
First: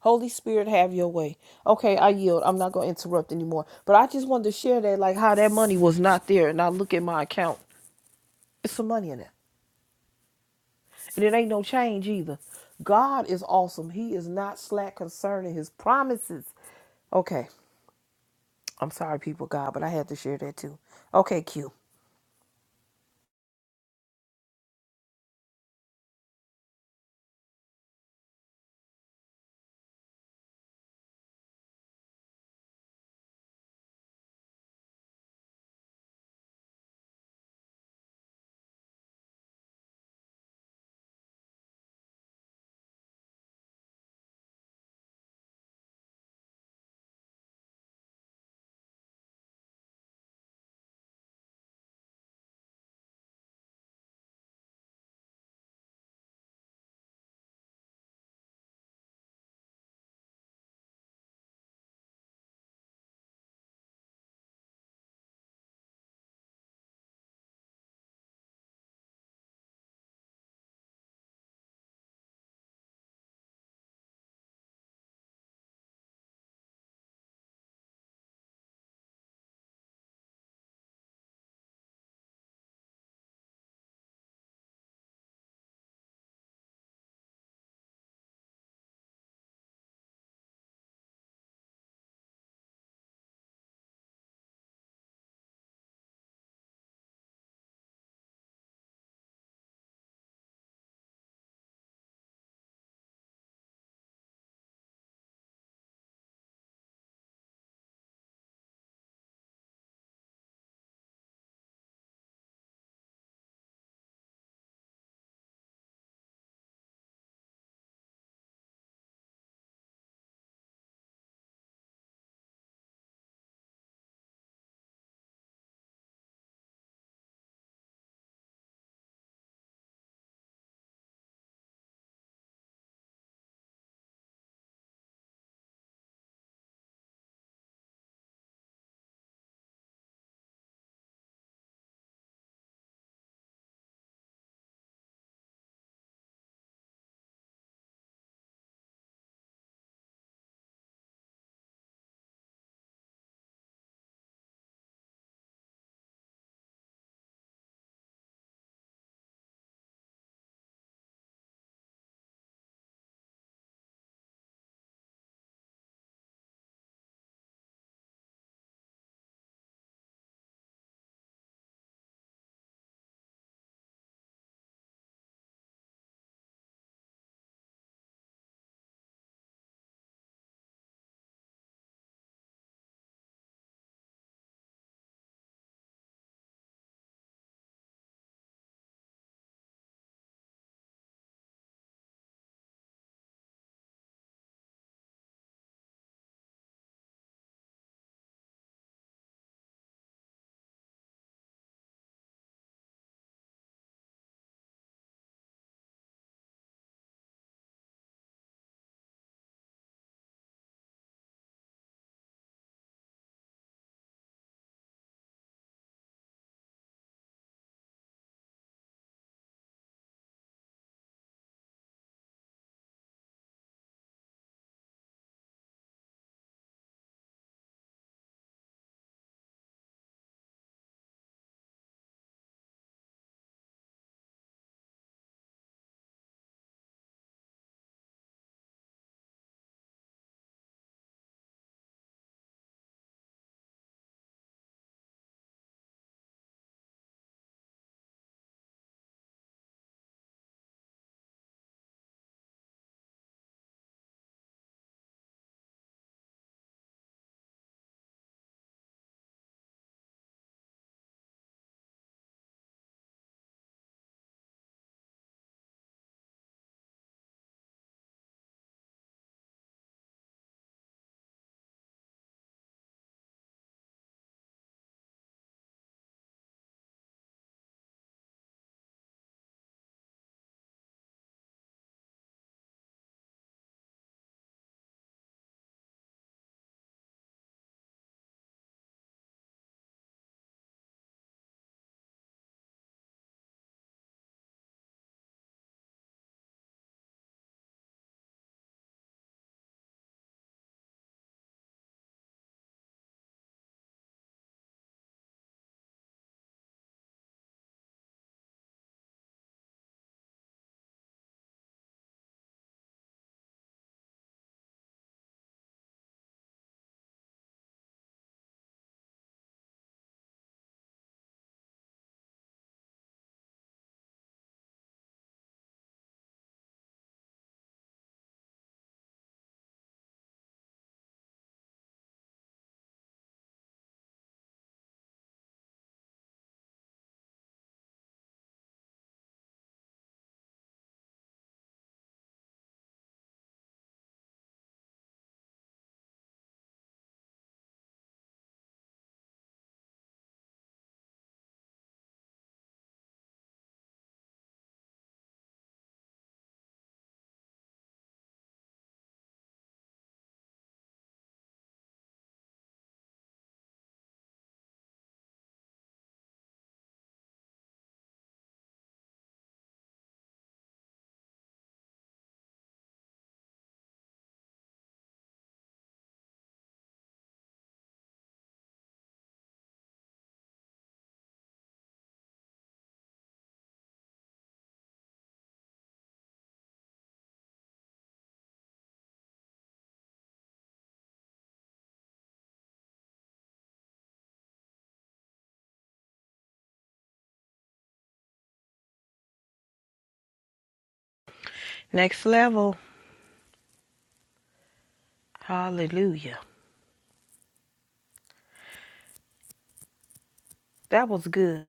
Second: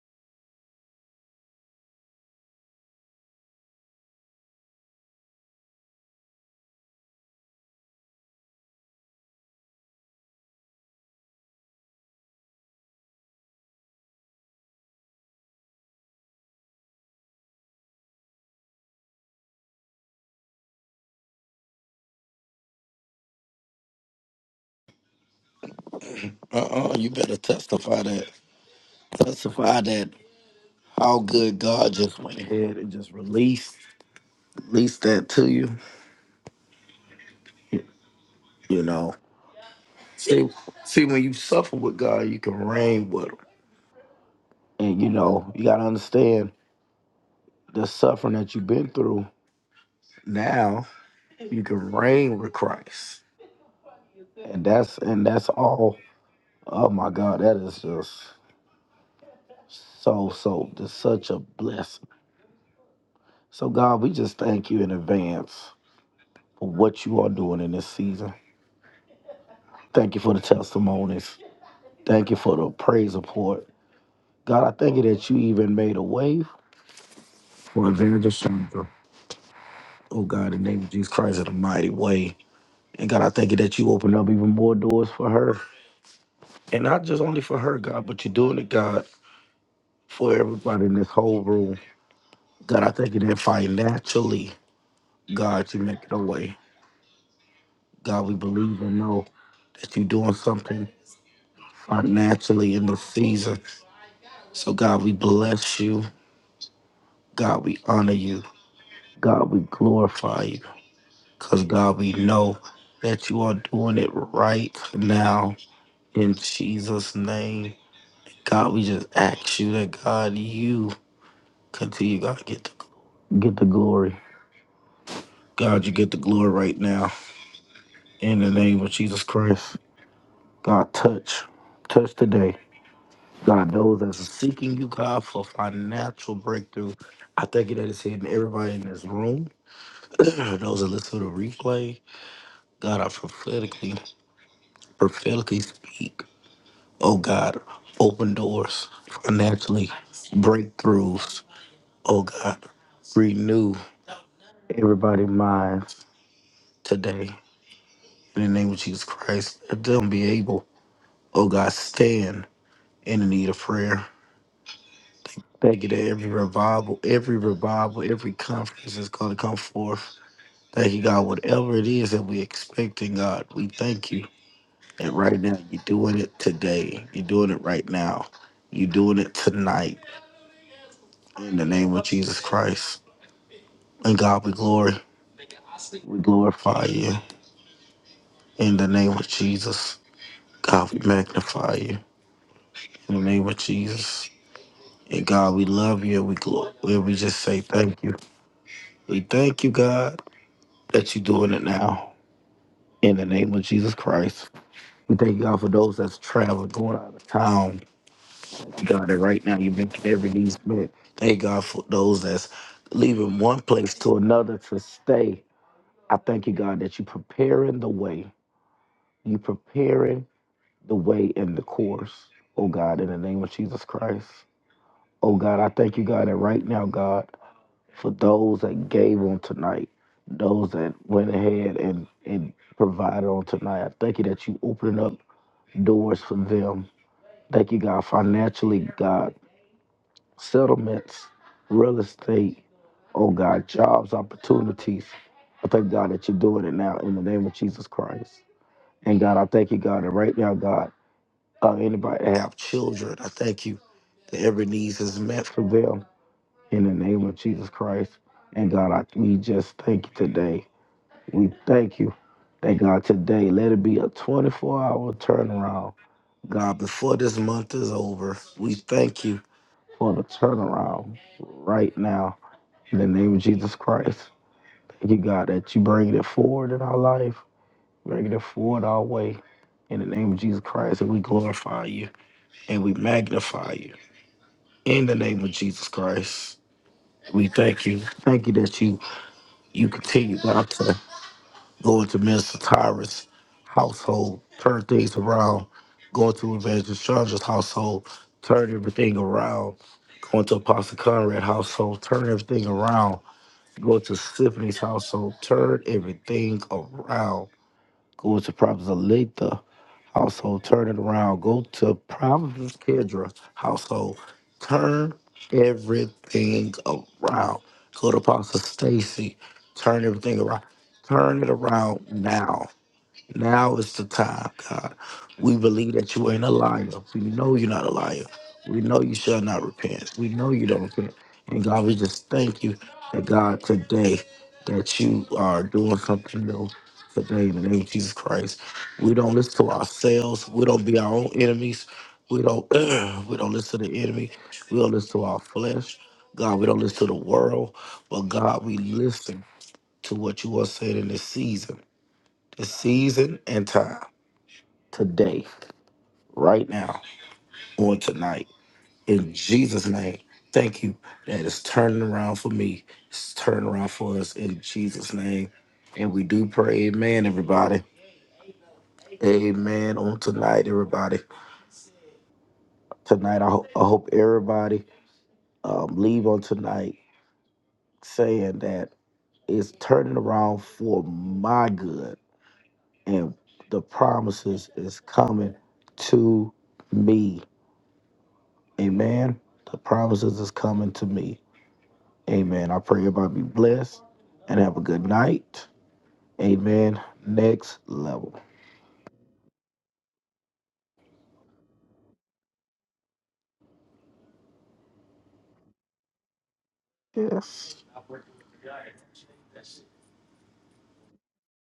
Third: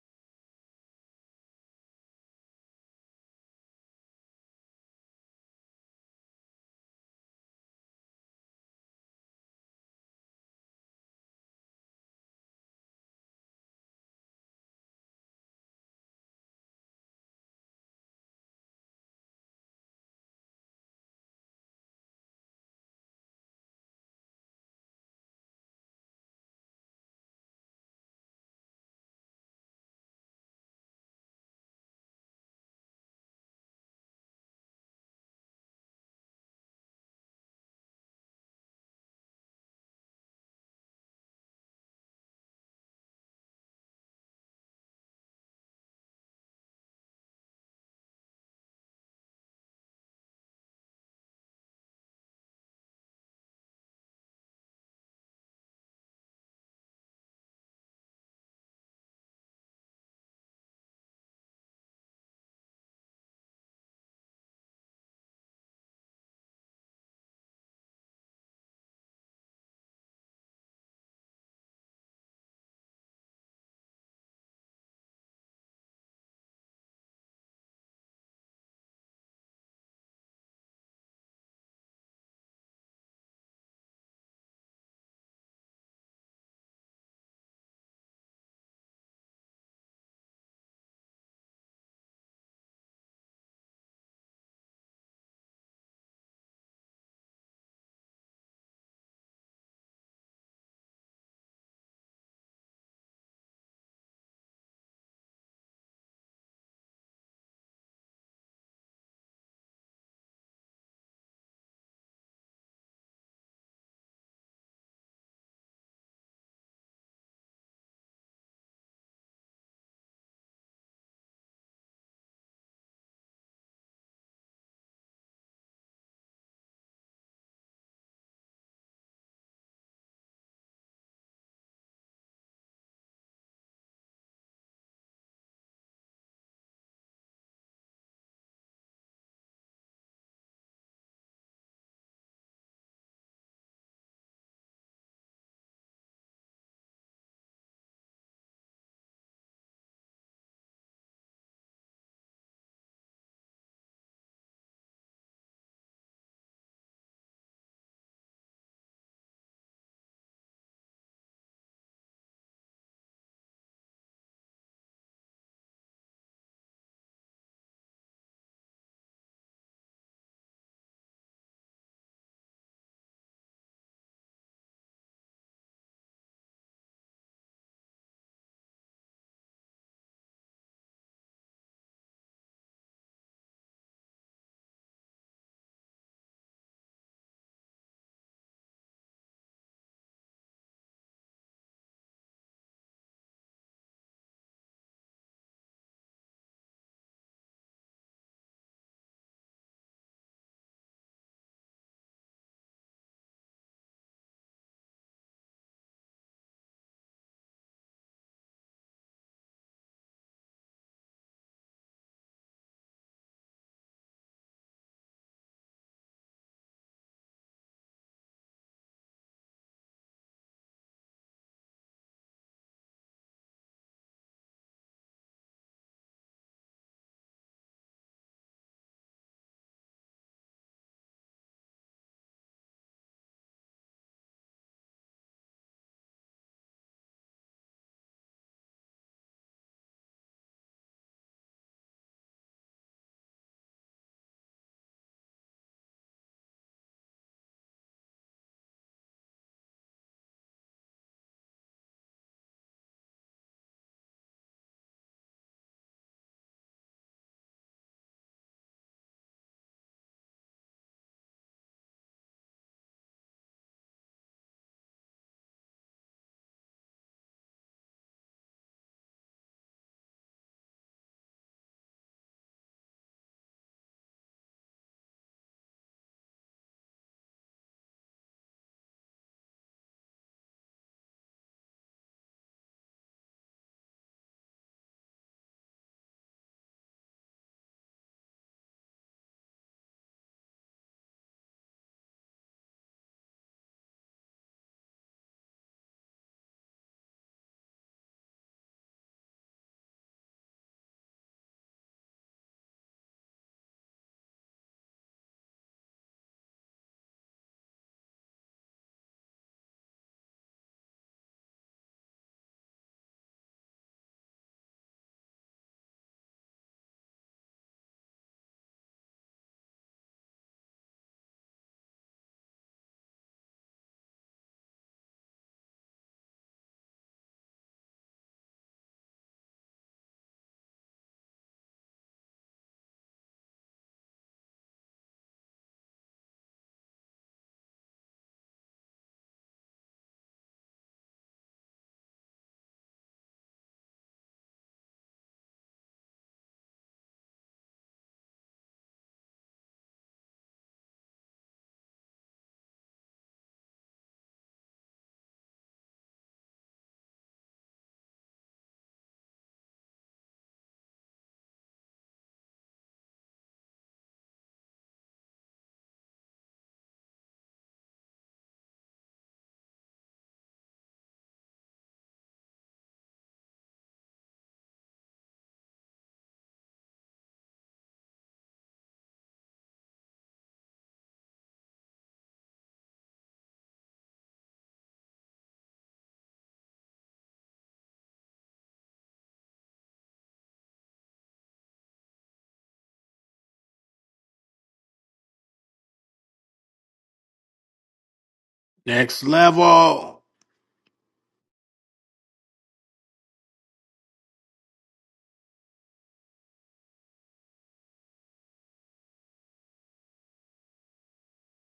Holy Spirit, have your way. Okay, I yield. I'm not going to interrupt anymore. But I just wanted to share that, like, how that money was not there. And I look at my account, it's some money in it. And it ain't no change either. God is awesome. He is not slack concerning his promises. Okay, I'm sorry, people, God, but I had to share that too. Okay, Q. Uh-uh, you better testify that. Testify that how good God just went ahead and just released released that to you. You know. See see when you suffer with God, you can reign with him. And you know, you gotta understand the suffering that you've been through now, you can reign with Christ. And that's and that's all Oh my God, that is just so, so, just such a blessing. So, God, we just thank you in advance for what you are doing in this season. Thank you for the testimonies. Thank you for the praise report. God, I thank you that you even made a way for Evangelist Chandra. Oh, God, in the name of Jesus Christ, in a mighty way. And God, I thank you that you opened up even more doors for her. And not just only for her, God, but you're doing it, God, for everybody in this whole room. God, I thank you that financially, God, you make it a way. God, we believe and know that you're doing something financially in this season. So, God, we bless you. God, we honor you. God, we glorify you. Because, God, we know that you are doing it right now in Jesus' name. God, we just ask you that, God, you continue, God, get the, get the glory. God, you get the glory right now in the name of Jesus Christ. God, touch. Touch today. God, those that's seeking you, God, for financial breakthrough. I thank you that it's hitting everybody in this room. those that listen to the replay, God, I prophetically, prophetically speak. Oh God, open doors financially, breakthroughs. Oh God, renew everybody's minds today. In the name of Jesus Christ, let them be able, oh God, stand in the need of prayer Thank you that every revival, every revival, every conference is going to come forth. Thank you, God. Whatever it is that we expect in God, we thank you. And right now, you're doing it today. You're doing it right now. You're doing it tonight. In the name of Jesus Christ. And God, we glory. We glorify you. In the name of Jesus. God, we magnify you. In the name of Jesus. And God, we love you. and We glor- and We just say thank you. We thank you, God, that you're doing it now. In the name of Jesus Christ, we thank you, God for those that's traveling, going out of town. God, that right now you've been every needs met. Thank God for those that's leaving one place to another to stay. I thank you, God, that you preparing the way. You preparing the way and the course. Oh God, in the name of Jesus Christ. Oh God, I thank you, God, that right now, God, for those that gave on tonight, those that went ahead and, and provided on tonight. I thank you that you opening up doors for them. Thank you, God, financially, God, settlements, real estate, oh God, jobs, opportunities. I thank God that you're doing it now in the name of Jesus Christ. And God, I thank you, God, that right now, God, uh, anybody that have children, I thank you that every need is met for them in the name of Jesus Christ. And God, I, we just thank you today we thank you. Thank God today. Let it be a 24 hour turnaround. God, before this month is over, we thank you for the turnaround right now. In the name of Jesus Christ. Thank you, God, that you bring it forward in our life, bring it forward our way. In the name of Jesus Christ, and we glorify you and we magnify you. In the name of Jesus Christ, we thank you. Thank you that you you continue, God, to going to Mr. Tyrus' household, turn things around, going to Evangelist Chandra's household, turn everything around, going to Apostle Conrad's household, turn everything around, going to Symphony's household, turn everything around, going to Prophet Aletha household, turn it around, go to Prophet Kendra household, turn everything around, go to Apostle Stacy, turn everything around turn it around now. Now is the time, God. We believe that you ain't a liar. We know you're not a liar. We know you shall not repent. We know you don't repent. And God, we just thank you that God today that you are doing something new today in the name of Jesus Christ. We don't listen to ourselves. We don't be our own enemies. We don't we don't listen to the enemy. We don't listen to our flesh. God, we don't listen to the world. But God, we listen to what you are saying in this season the season and time today, right now, on tonight. In Jesus' name, thank you that it's turning around for me. It's turning around for us in Jesus' name. And we do pray, amen, everybody. Amen on tonight, everybody. Tonight, I, ho- I hope everybody um, leave on tonight saying that it's turning around for my good and the promises is coming to me Amen. The promises is coming to me. Amen. I pray everybody be blessed and have a good night. Amen. Next level. Next level. Next level. Hallelujah. Yes. That was good.